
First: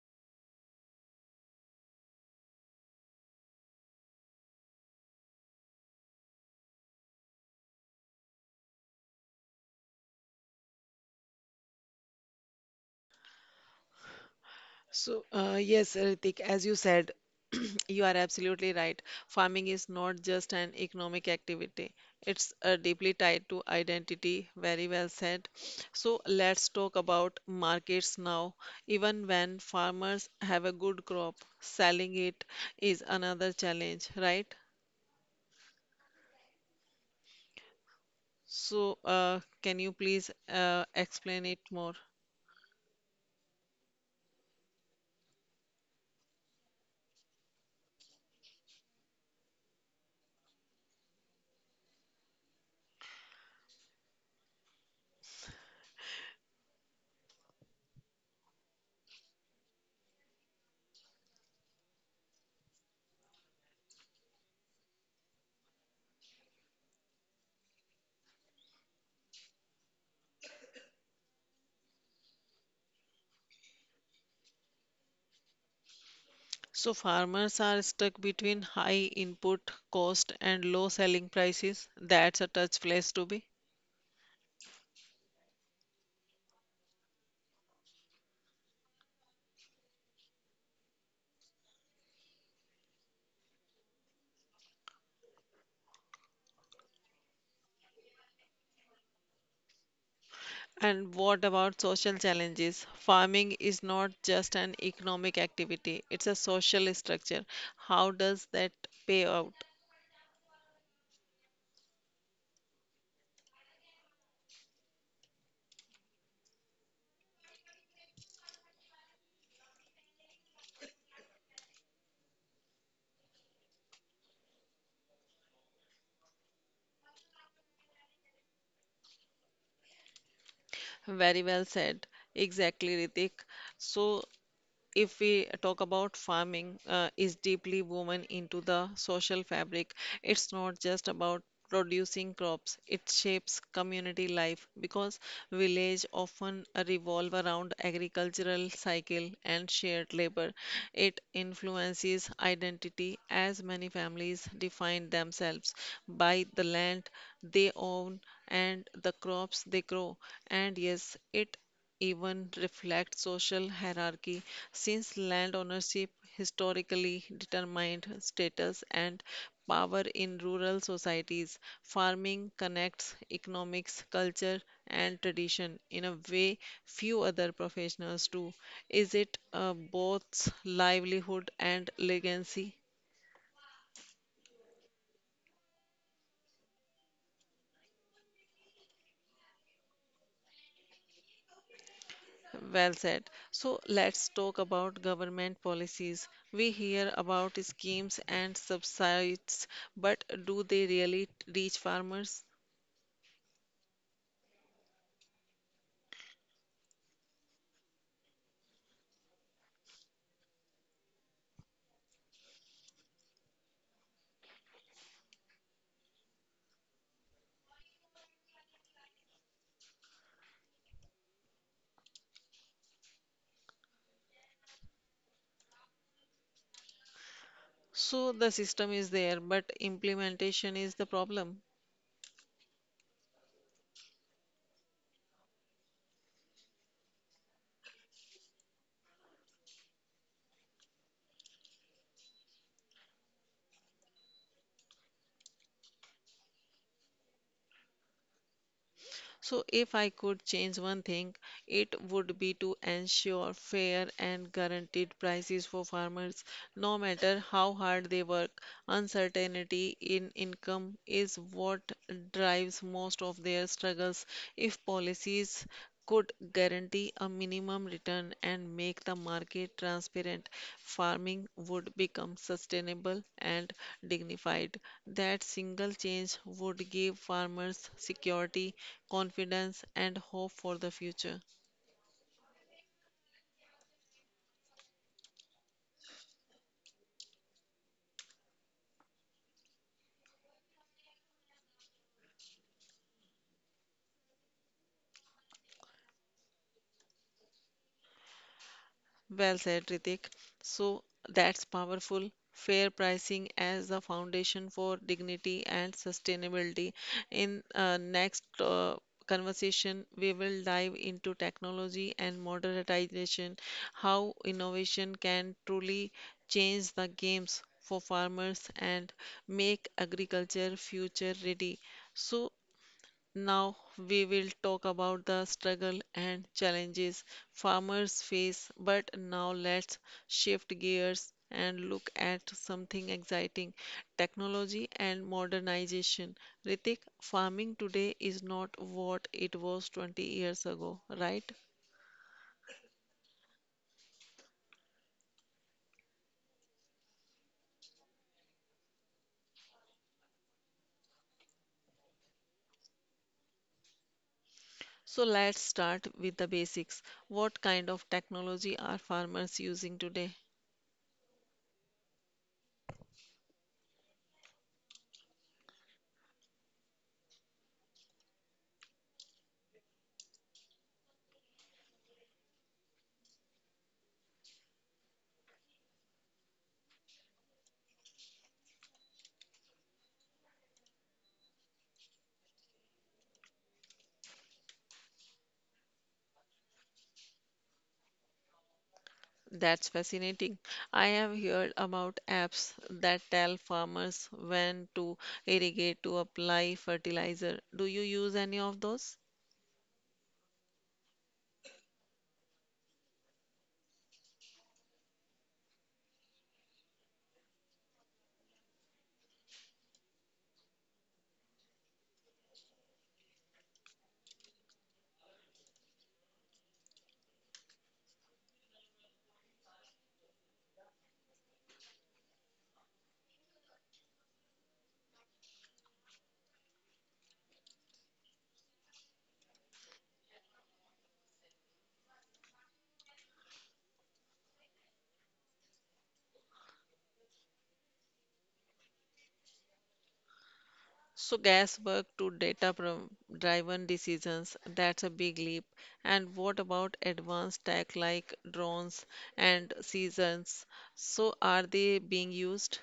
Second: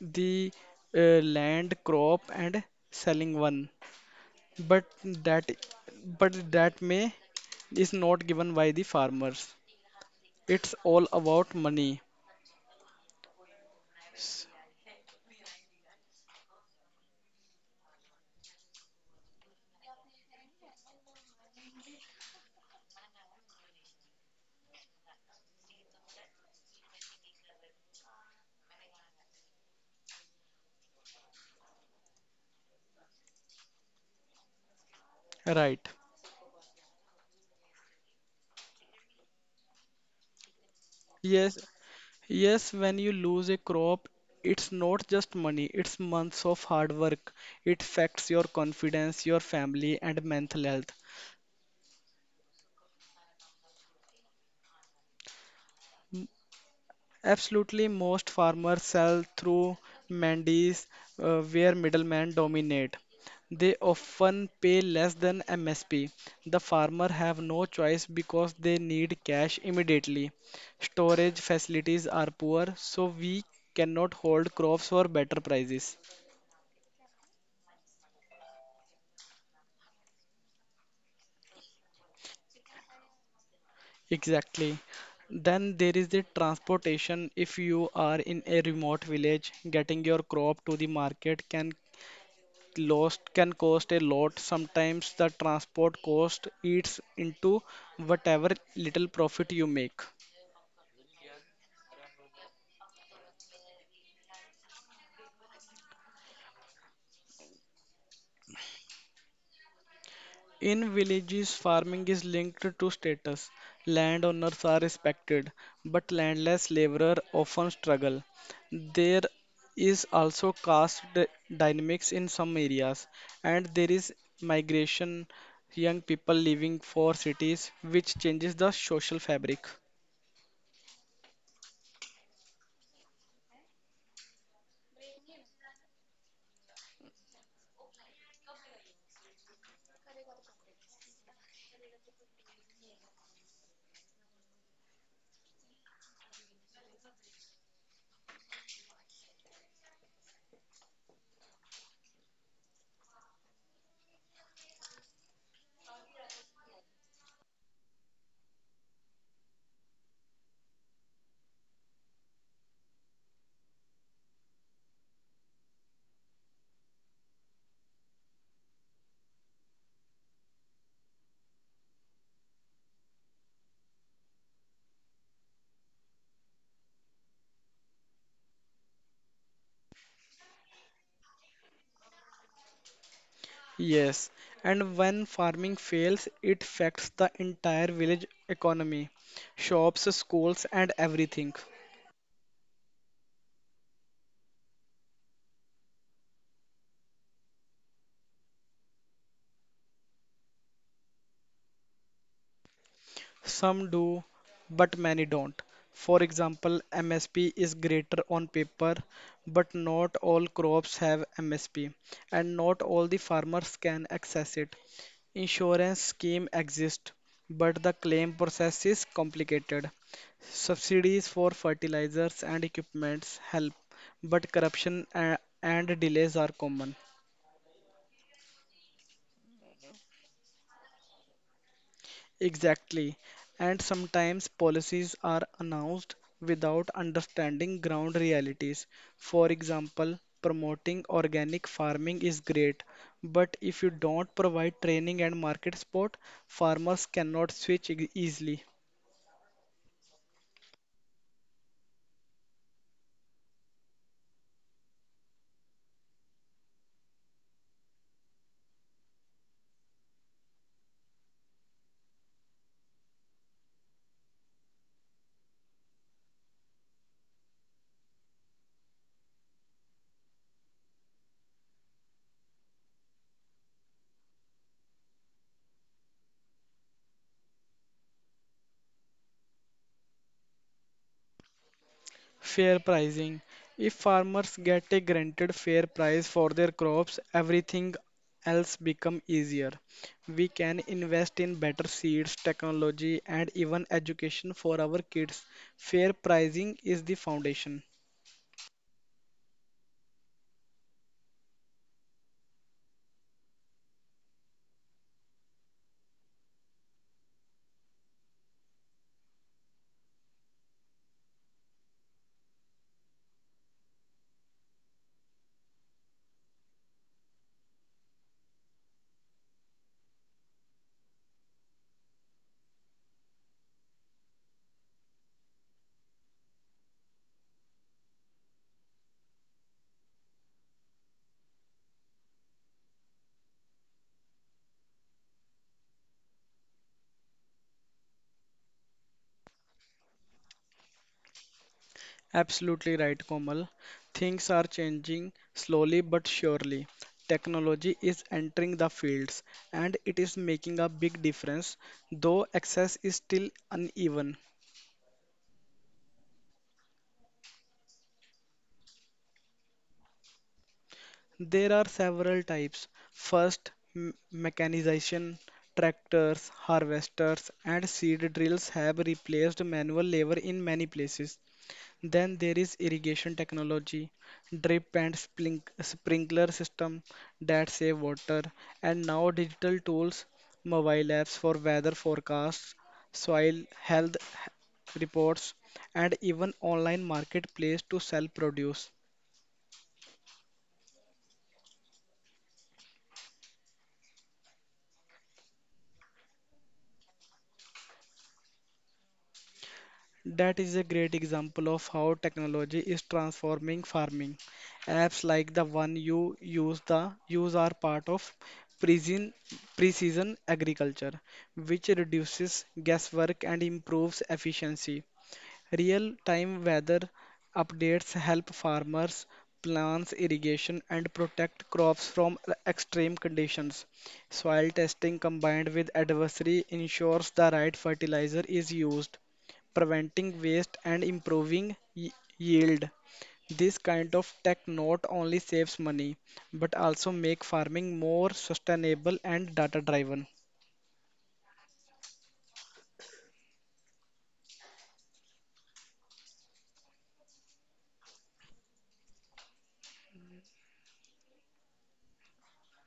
the land crop and selling one but that that may is not given by the farmers, it's all about money. S-
So, yes, Ritik, as you said, you are absolutely right. Farming is not just an economic activity, it's deeply tied to identity. Very well said. So, let's talk about markets now. Even when farmers have a good crop, selling it is another challenge, right?
right.
So, can you please explain
Yes,
it more?
yes, when you lose a crop, it's not just money, it's months of hard work. It affects your confidence, your family and mental health. Absolutely, most farmers sell through mandis where middlemen dominate. They often pay less than MSP. The farmer have no choice because they need cash immediately. Storage facilities are poor, so we cannot hold crops for better prices.
So, farmers are stuck between high input cost and low selling prices. That's a tough place to be.
Exactly. Then there is the transportation. If you are in a remote village, getting your crop to the market can lost can cost a lot. Sometimes the transport cost eats into whatever little profit you make.
And what about social challenges? Farming is not just an economic activity, it's a social structure. How does that pay out?
In villages, farming is linked to status. Landowners are respected, but landless laborers often struggle. There is also dynamics in some areas, and there is migration, young people leaving for cities, which changes the social fabric.
Very well said. Exactly, Ritik. So, if we talk about farming, is deeply woven into the social fabric. It's not just about producing crops, it shapes community life because village often revolve around agricultural cycle and shared labor. It influences identity as many families define themselves by the land they own and the crops they grow. And yes, it even reflect social hierarchy since land ownership historically determined status and power in rural societies. Farming connects economics, culture, and tradition in a way few other professionals do. Is it both livelihood and legacy?
Yes, and when farming fails, it affects the entire village economy, shops, schools, and everything.
Well said. So let's talk about government policies. We hear about schemes and subsidies, but do they really reach farmers?
Some do, but many don't. For example, MSP is greater on paper, but not all crops have MSP, and not all the farmers can access it. Insurance scheme exist, but the claim process is complicated. Subsidies for fertilizers and equipments help, but corruption and delays are common.
So the system is there, but implementation is the problem.
Exactly. And sometimes policies are announced without understanding ground realities. For example, promoting organic farming is great, but if you don't provide training and market support, farmers cannot switch easily.
So, if I could change one thing, it would be to ensure fair and guaranteed prices for farmers, no matter how hard they work. Uncertainty in income is what drives most of their struggles. If policies could guarantee a minimum return and make the market transparent, farming would become sustainable and dignified. That single change would give farmers security, confidence, and hope for the future.
Fair pricing. If farmers get a granted fair price for their crops, everything else become easier. We can invest in better seeds, technology, and even education for our kids. Fair pricing is the foundation.
Well said, Ritik. So that's powerful. Fair pricing as the foundation for dignity and sustainability. In next conversation, we will dive into technology and modernization, how innovation can truly change the games for farmers and make agriculture future ready. So now we will talk about the struggle and challenges farmers face, but now let's shift gears and look at something exciting technology and modernization. Ritik, farming today is not what it was 20 years ago, right?
Absolutely right, Komal. Things are changing slowly but surely. Technology is entering the fields and it is making a big difference, though access is still uneven.
So let's start with the basics. What kind of technology are farmers using today?
There are several types. First, mechanization. Tractors, harvesters, and seed drills have replaced manual labor in many places. Then there is irrigation technology, drip and sprinkler system that save water, and now digital tools, mobile apps for weather forecasts, soil health reports, and even online marketplace to sell produce.
That's fascinating. I have heard about apps that tell farmers when to irrigate to apply fertilizer. Do you use any of those?
That is a great example of how technology is transforming farming. Apps like the one you use are part of precision precision agriculture, which reduces guesswork and improves efficiency. Real-time weather updates help farmers plan irrigation and protect crops from extreme conditions. Soil testing combined with adversary ensures the right fertilizer is used preventing waste and improving y- yield. This kind of tech not only saves money but also make farming more sustainable and data driven.
So guess work to driven decisions. That's a big leap. And what about advanced tech like drones and seasons? So are they being used?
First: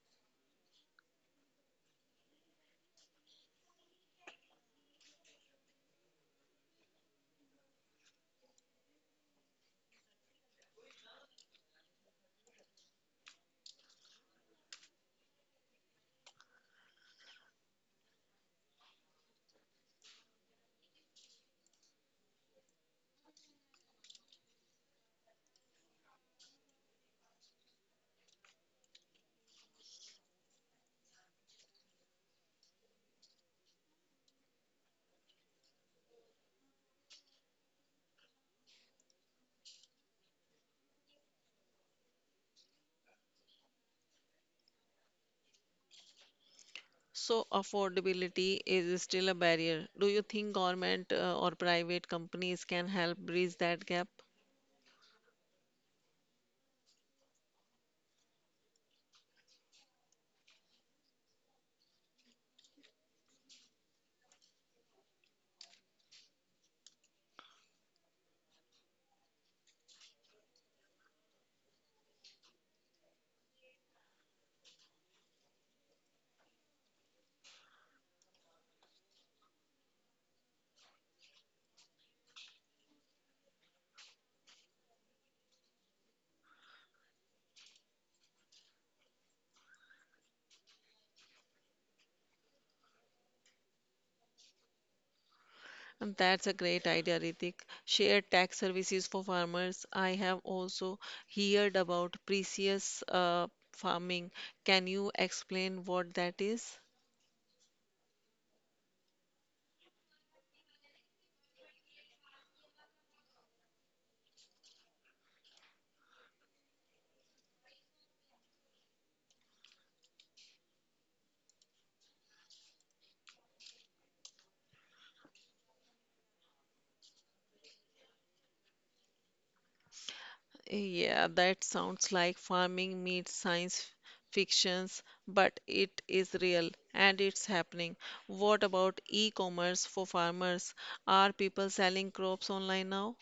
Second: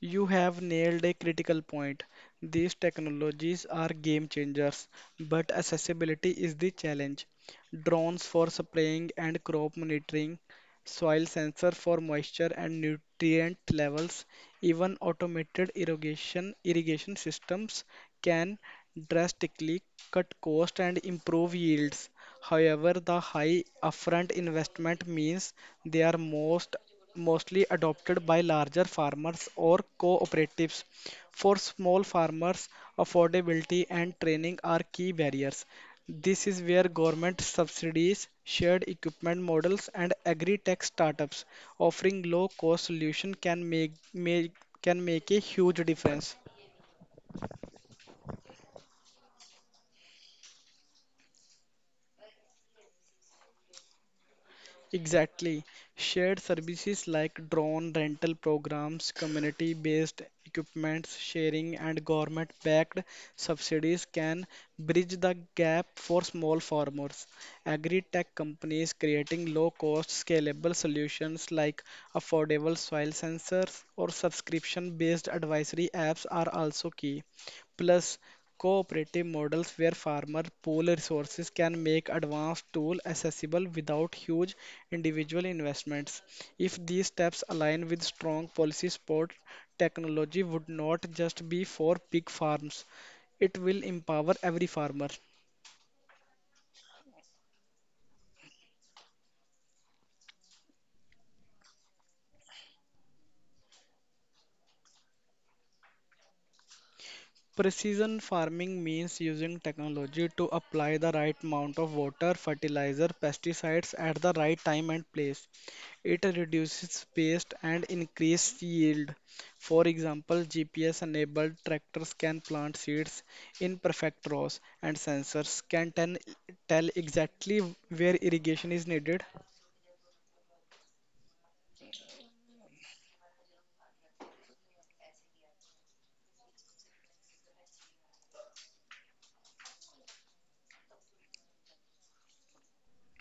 You have nailed a critical point. These technologies are game changers, but accessibility is the challenge. Drones for spraying and crop monitoring, soil sensor for moisture and nutrient levels, even automated irrigation systems can drastically cut cost and improve yields. However, the high upfront investment means they are mostly adopted by larger farmers or cooperatives. For small farmers, affordability and training are key barriers. This is where government subsidies, shared equipment models, and agri-tech startups offering low-cost solution can make a huge difference.
So affordability is still a barrier. Do you think government or private companies can help bridge that gap?
Exactly. Shared services like drone rental programs, community-based equipments sharing, and government-backed subsidies can bridge the gap for small farmers. Agri-tech companies creating low-cost, scalable solutions like affordable soil sensors or subscription-based advisory apps are also key. Plus, cooperative models where farmer pool resources can make advanced tools accessible without huge individual investments. If these steps align with strong policy support, technology would not just be for big farms, it will empower every farmer.
And that's a great idea, Ritik. Shared tax services for farmers. I have also heard about precious farming. Can you explain what that is?
Precision farming means using technology to apply the right amount of water, fertilizer, pesticides at the right time and place. It reduces waste and increases yield. For example, GPS-enabled tractors can plant seeds in perfect rows, and sensors can tell exactly where irrigation is needed.
Yeah, that sounds like farming meets science fictions, but it is real and it's happening. What about e-commerce for farmers? Are people selling crops online now?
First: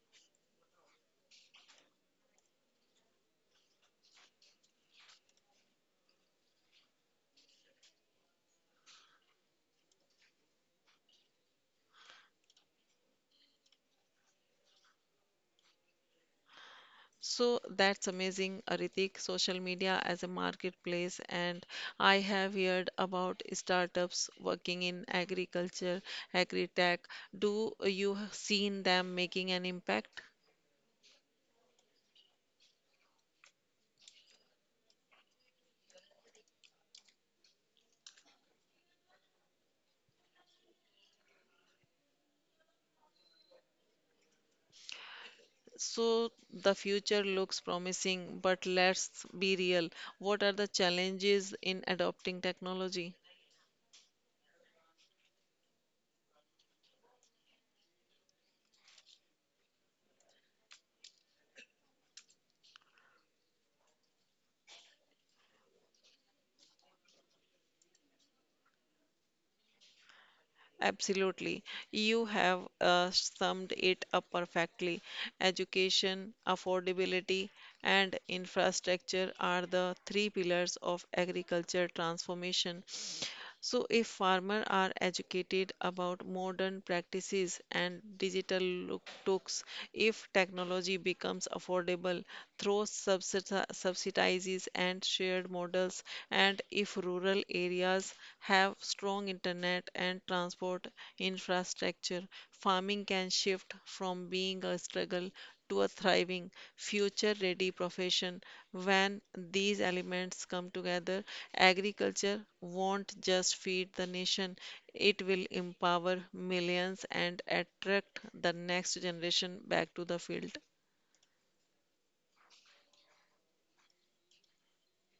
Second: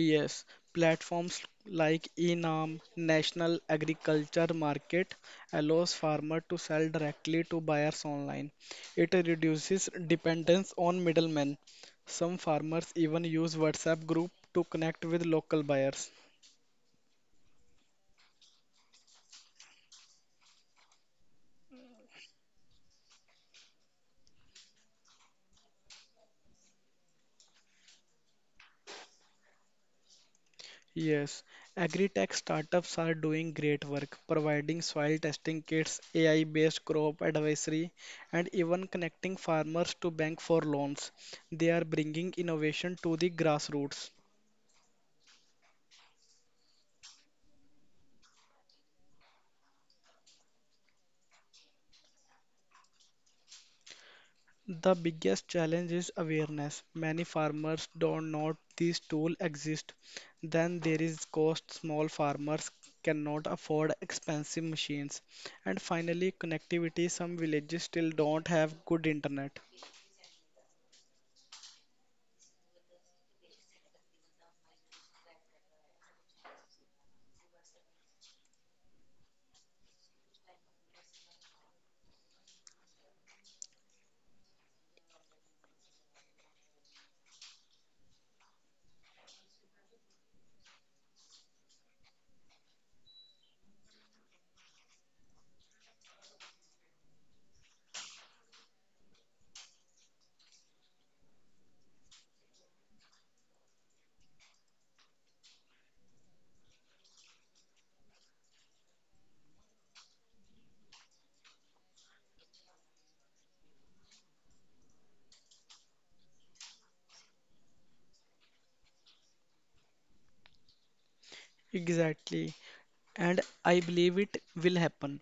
Yes, platforms like ENAM, National Agriculture Market, allows farmer to sell directly to buyers online. It reduces dependence on middlemen. Some farmers even use WhatsApp group to connect with local buyers.
So that's amazing, Aritik. Social media as a marketplace, and I have heard about startups working in agriculture, agri-tech. Do you have seen them making an impact?
Yes, agri-tech startups are doing great work, providing soil testing kits, AI-based crop advisory, and even connecting farmers to bank for loans. They are bringing innovation to the grassroots.
So the future looks promising, but let's be real. What are the challenges in adopting technology?
The biggest challenge is awareness. Many farmers don't know these tools exist. Then there is cost. Small farmers cannot afford expensive machines. And finally, connectivity. Some villages still don't have good internet.
Absolutely. You have summed it up perfectly. Education, affordability, and infrastructure are the three pillars of agriculture transformation. So, if farmers are educated about modern practices and tools, if technology becomes affordable through subsidies and shared models, and if rural areas have strong internet and transport infrastructure, farming can shift from being a struggle to a thriving, future ready profession. When these elements come together, agriculture won't just feed the nation, it will empower millions and attract the next generation back to the field.
Exactly. And I believe it will happen.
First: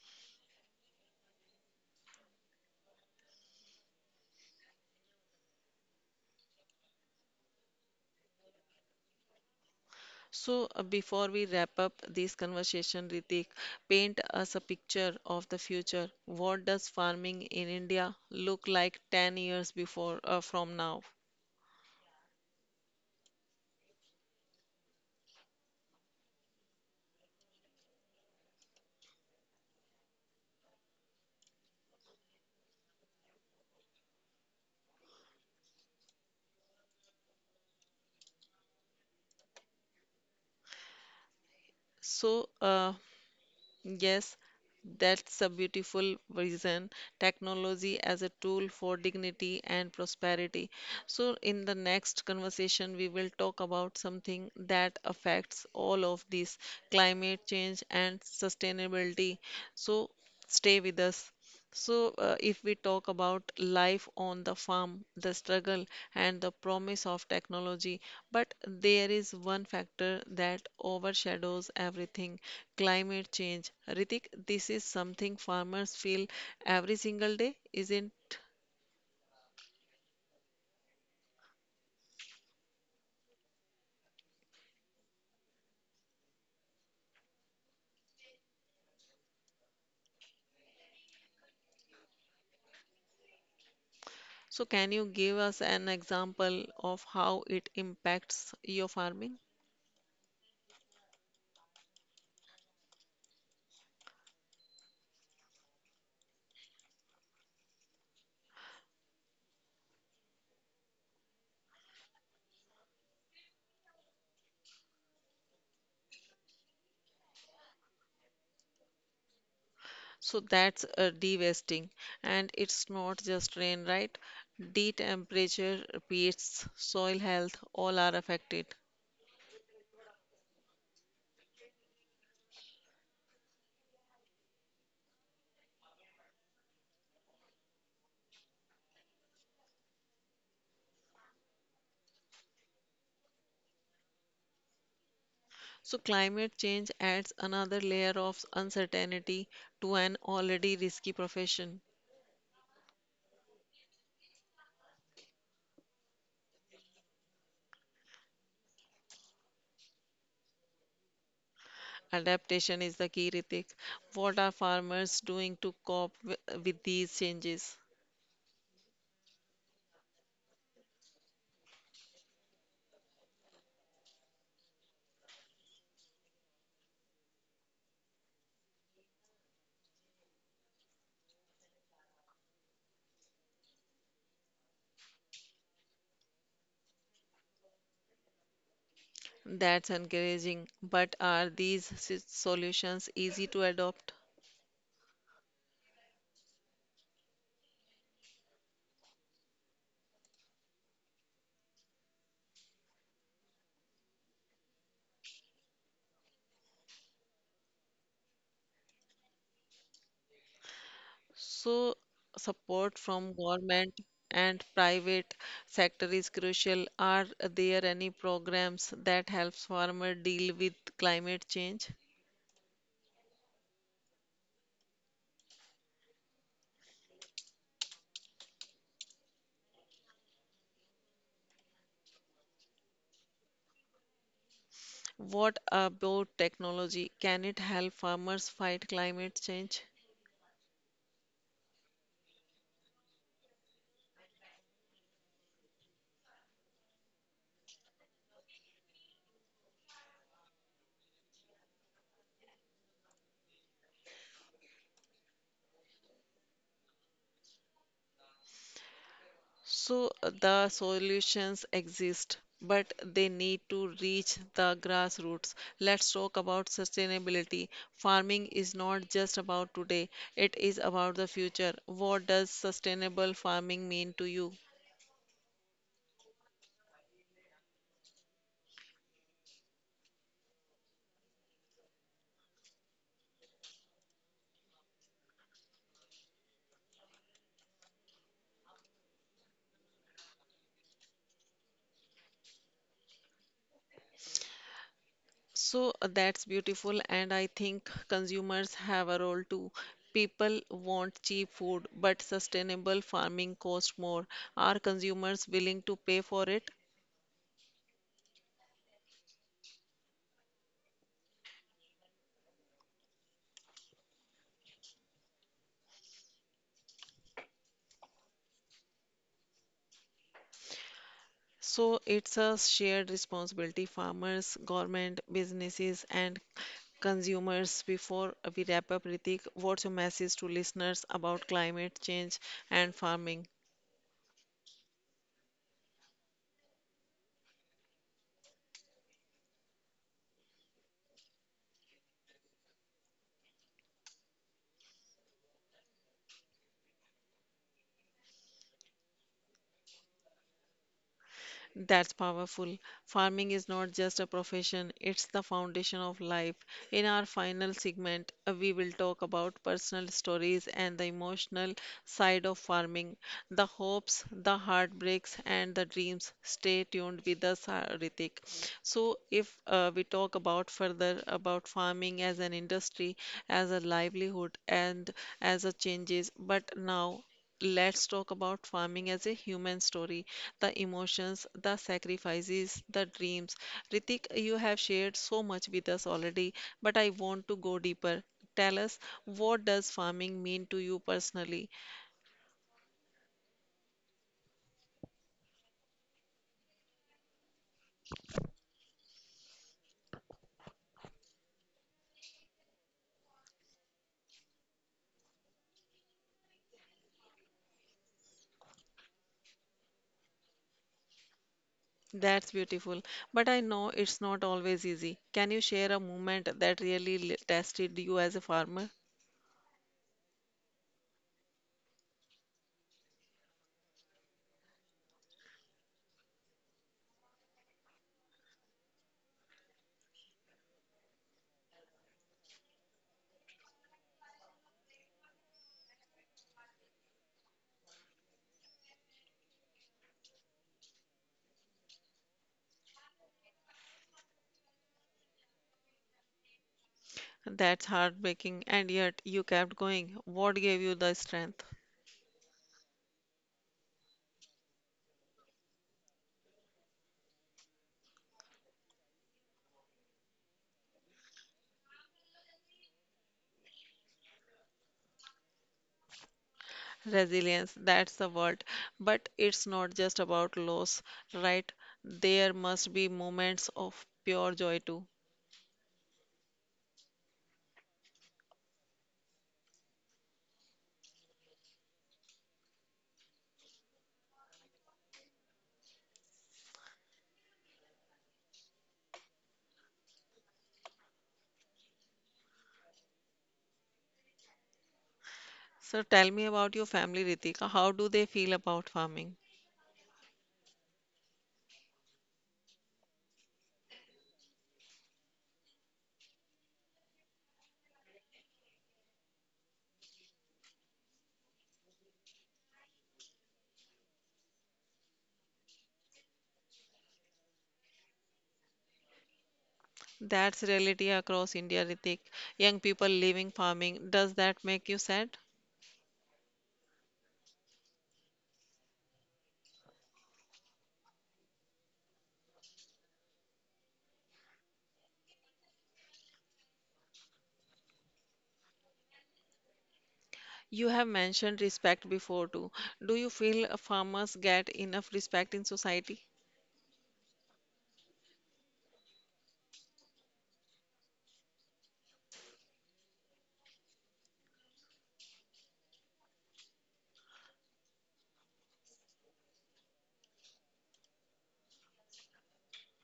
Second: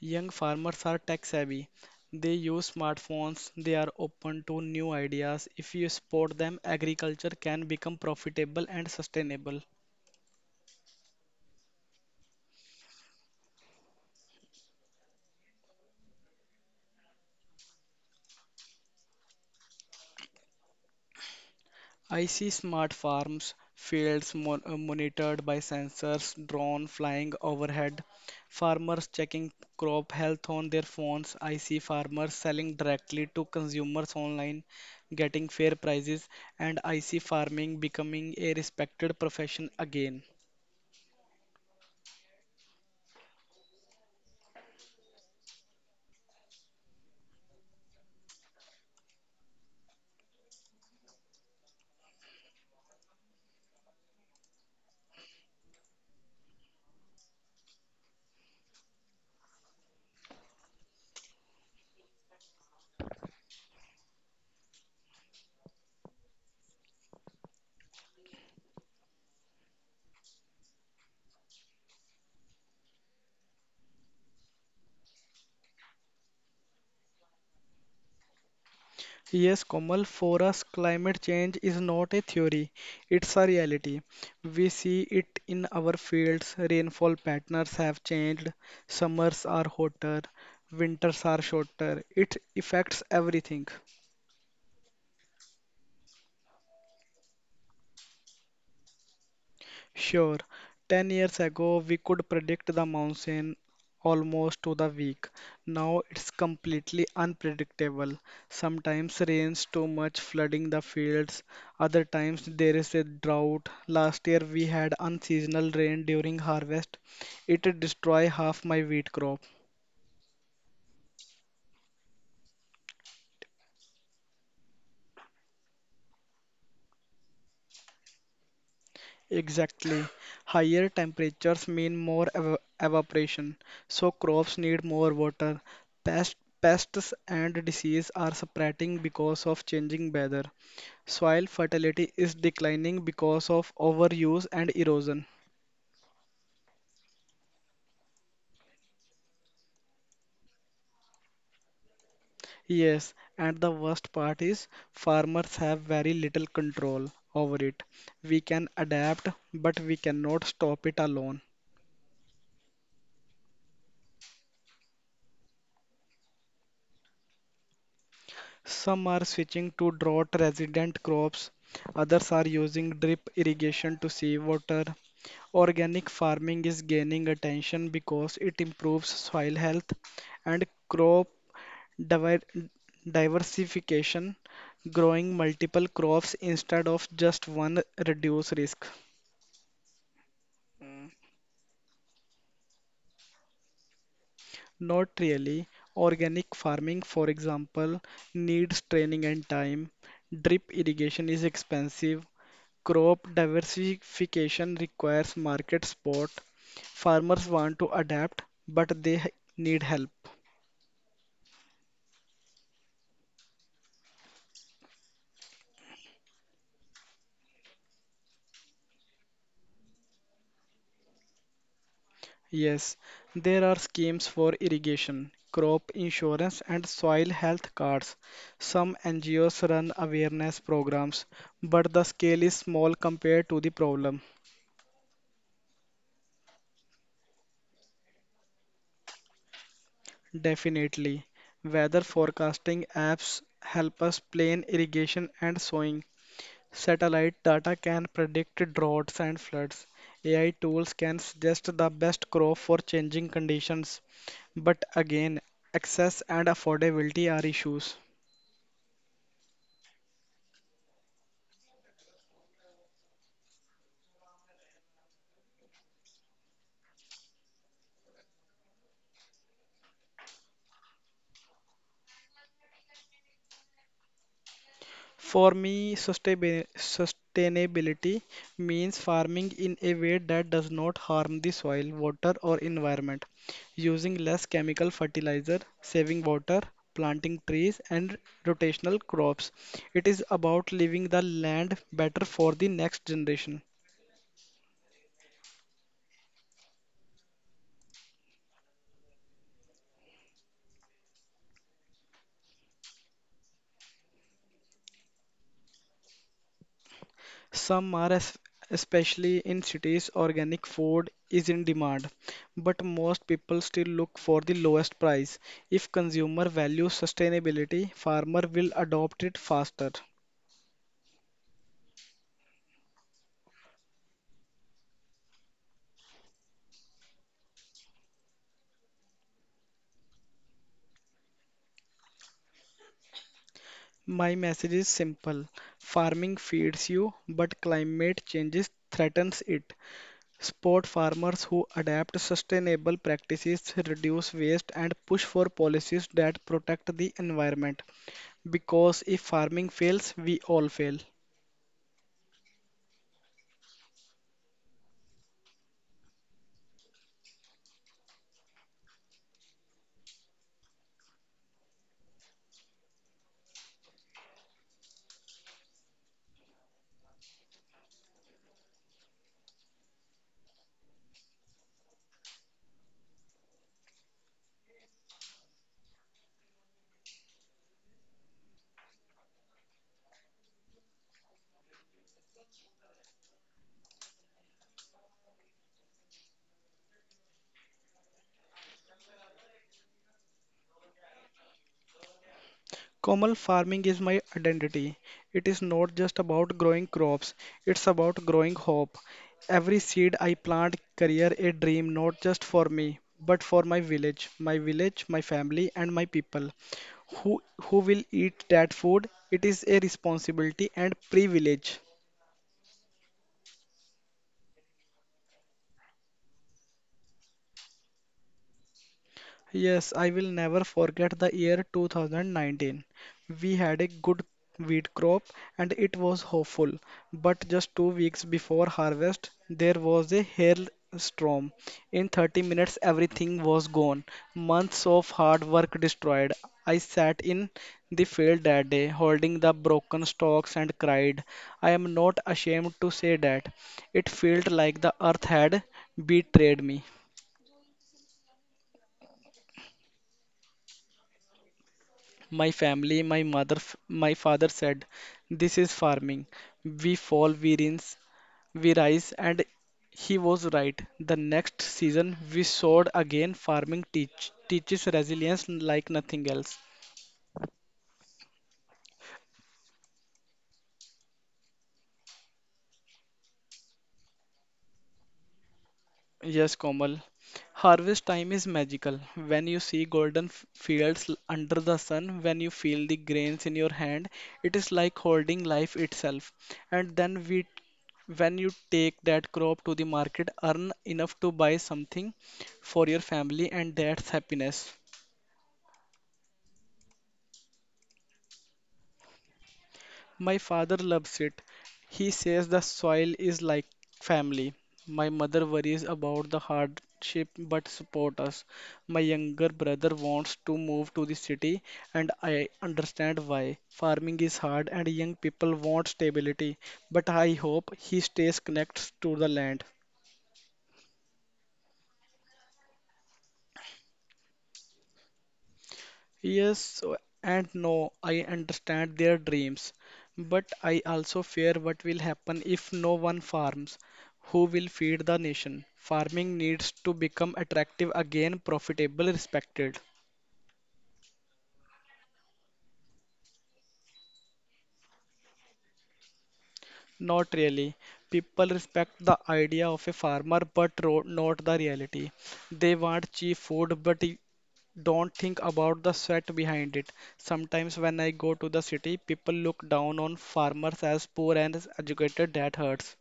Young farmers are tech savvy. They use smartphones, they are open to new ideas. If you support them, agriculture can become profitable and sustainable.
So, before we wrap up this conversation, Ritik, paint us a picture of the future. What does farming in India look like 10 years before from now?
I see smart farms, fields monitored by sensors, drone flying overhead, farmers checking crop health on their phones. I see farmers selling directly to consumers online, getting fair prices, and I see farming becoming a respected profession again.
So, yes, that's a beautiful vision. Technology as a tool for dignity and prosperity. So, in the next conversation, we will talk about something that affects all of this climate change and sustainability. So, stay with us. If we talk about life on the farm, the struggle and the promise of technology, but there is one factor that overshadows everything, climate change. Ritik, this is something farmers feel every single day, isn't?
Yes, Komal, for us, climate change is not a theory, it's a reality. We see it in our fields. Rainfall patterns have changed, summers are hotter, winters are shorter. It affects everything.
Can you give us an example of how it impacts your farming?
Sure, 10 years ago we could predict the monsoon almost to the week. Now it's completely unpredictable. Sometimes rains too much, flooding the fields. Other times there is a drought. Last year we had unseasonal rain during harvest. It destroyed half my wheat crop.
So that's a de-wasting, and it's not just rain, right? D temperature, pH, soil health, all are affected.
Exactly. Higher temperatures mean more ev evaporation, so crops need more water. Pests and disease are spreading because of changing weather. Soil fertility is declining because of overuse and erosion.
So climate change adds another layer of uncertainty to an already risky profession.
Yes, and the worst part is farmers have very little control over it. We can adapt, but we cannot stop it alone.
Adaptation is the key, Ritik. What are farmers doing to cope with these changes?
Some are switching to drought resident crops, others are using drip irrigation to save water. Organic farming is gaining attention because it improves soil health and crop diver- diversification, growing multiple crops instead of just one reduce risk.
That's encouraging, but are these solutions easy to adopt?
Not really. Organic farming, for example, needs training and time. Drip irrigation is expensive. Crop diversification requires market support. Farmers want to adapt, but need help.
So, support from government and private sector is crucial. Are there any programs that helps farmer deal with climate change?
Yes, there are schemes for irrigation, crop insurance, and soil health cards. Some NGOs run awareness programs, but the scale is small compared to the problem.
What about technology? Can it help farmers fight climate change?
Definitely. Weather forecasting apps help us plan irrigation and sowing. Satellite data can predict droughts and floods. AI tools can suggest the best crop for changing conditions. But again, access and affordability are issues.
The solutions exist, but they need to reach the grassroots. Let's talk about sustainability. Farming is not just about today, it is about the future. What does sustainable farming mean to you?
For me, sustainability means farming in a way that does not harm the soil, water, or environment, using less chemical fertilizer, saving water, planting trees, and rotational crops. It is about leaving the land better for the next generation.
That's beautiful, and I think consumers have a role too. People want cheap food, but sustainable farming costs more. Are consumers willing to pay for it?
Some are, especially in cities, organic food is in demand, but most people still look for the lowest price. If consumer values sustainability, farmer will adopt it faster.
So it's a shared responsibility, farmers, government, businesses, and consumers. Before we wrap up, Ritik, what's your message to listeners about climate change and farming?
My message is simple. Farming feeds you, but climate changes threatens it. Support farmers who adapt sustainable practices, reduce waste, and push for policies that protect the environment. Because if farming fails, we all fail.
That's powerful. Farming is not just a profession, it's the foundation of life. In our final segment, we will talk about personal stories and the emotional side of farming, the hopes, the heartbreaks, and the dreams. Stay tuned with us, Ritik. So, if we talk about further about farming as an industry, as a livelihood, and as a changes, but now let's talk about farming as a human story, the emotions, the sacrifices, the dreams. Ritik, you have shared so much with us already, but I want to go deeper. Tell us, what does farming mean to you personally?
Komal, farming is my identity. It is not just about growing crops, it's about growing hope. Every seed I plant career a dream not just for me, but for my village, my family and my people. Who will eat that food? It is a responsibility and privilege.
That's beautiful, but I know it's not always easy. Can you share a moment that really tested you as a farmer?
Yes, I will never forget the year 2019. We had a good wheat crop and it was hopeful. But just 2 weeks before harvest, there was a hailstorm. In 30 minutes, everything was gone. Months of hard work destroyed. I sat in the field that day, holding the broken stalks and cried. I am not ashamed to say that. It felt like the earth had betrayed me.
That's heartbreaking, and yet you kept going. What gave you the strength?
My family, my mother, my father said, this is farming. We fall, we rinse, we rise, and he was right. The next season, we soared again. Teaches resilience like nothing else.
Resilience, that's the word. But it's not just about loss, right? There must be moments of pure joy too.
Yes, Komal. Harvest time is magical. When you see golden fields under the sun, when you feel the grains in your hand, it is like holding life itself. And then we, when you take that crop to the market, earn enough to buy something for your family, and that's happiness.
So tell me about your family, Ritika. How do they feel about farming?
My father loves it. He says the soil is like family. My mother worries about the hardship but support us. My younger brother wants to move to the city and I understand why. Farming is hard and young people want stability, but I hope he stays connected to the land.
That's reality across India, Ritik. Young people leaving farming. Does that make you sad?
Yes so, and no, I understand their dreams, but I also fear what will happen if no one farms. Who will feed the nation? Farming needs to become attractive again, profitable, respected.
You have mentioned respect before too. Do you feel farmers get enough respect in society?
Not really. People respect the idea of a farmer, but not the reality. They want cheap food, but don't think about the sweat behind it. Sometimes when I go to the city, people look down on farmers as poor and as educated. That hurts.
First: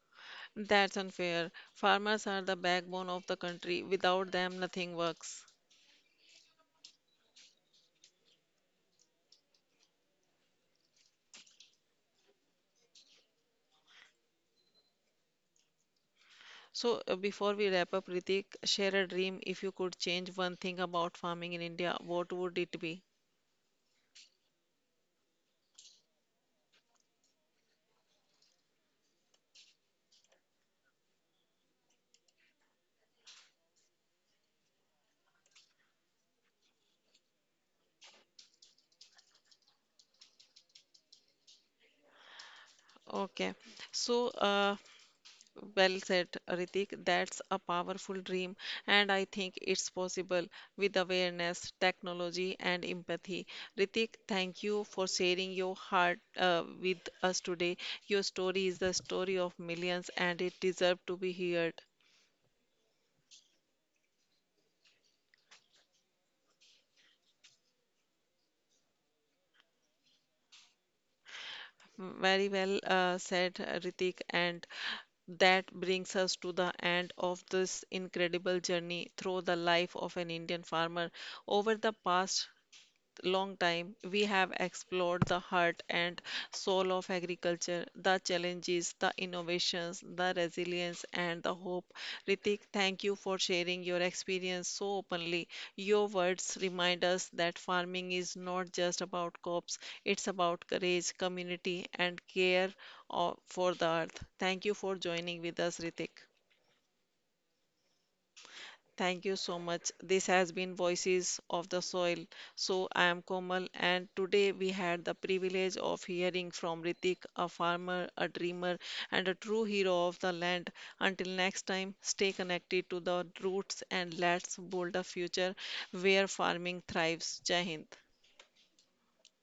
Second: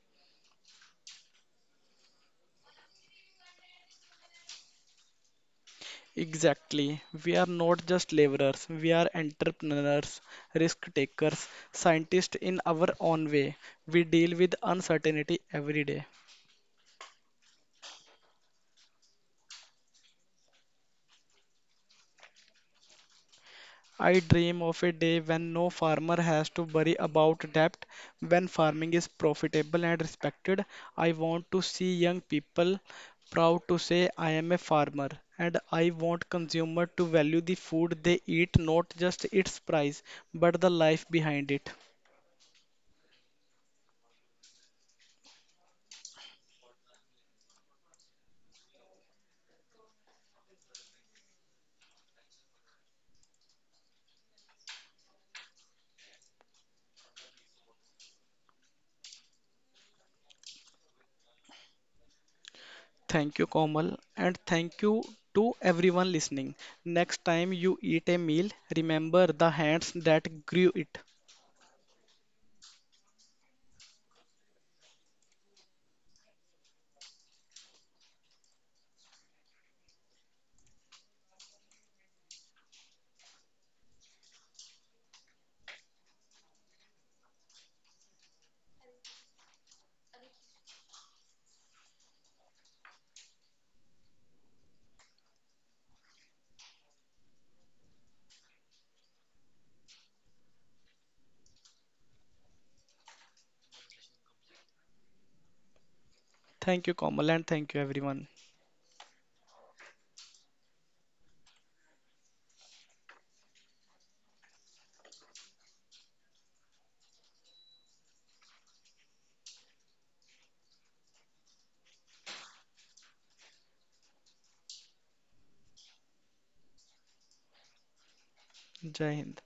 That's unfair. Farmers are the backbone of the country. Without them, nothing works.
Exactly. We are not just laborers, we are entrepreneurs, risk takers, scientists in our own way. We deal with uncertainty every day.
Before we wrap up, Ritik, share a dream, if you could change one thing about farming in India, what would it be?
I dream of a day when no farmer has to worry about debt, when farming is profitable and respected. I want to see young people proud to say, I am a farmer, and I want consumer to value the food they eat, not just its price, but the life behind it.
Okay, so uh, well said, Ritik. That's a powerful dream, and I think it's possible with awareness, technology, and empathy. Ritik, thank you for sharing your heart with us today. Your story is the story of millions, and it deserves to be heard.
Thank you, Komal, and thank you to everyone listening. Next time you eat a meal, remember the hands that grew it.
Very well said, Ritik. And that brings us to the end of this incredible journey through the life of an Indian farmer. Over the past long time, we have explored the heart and soul of agriculture, the challenges, the innovations, the resilience, and the hope. Ritik, thank you for sharing your experience so openly. Your words remind us that farming is not just about crops, it's about courage, community, and care of, for the earth. Thank you for joining with us, Ritik.
Thank you, Komal, and thank you, everyone.
Thank you so much. This has been Voices of the Soil. So I am Komal, and today we had the privilege of hearing from Ritik, a farmer, a dreamer, and a true hero of the land. Until next time, stay connected to the roots and let's build a future where farming thrives. Jai Hind.
Jai Hind.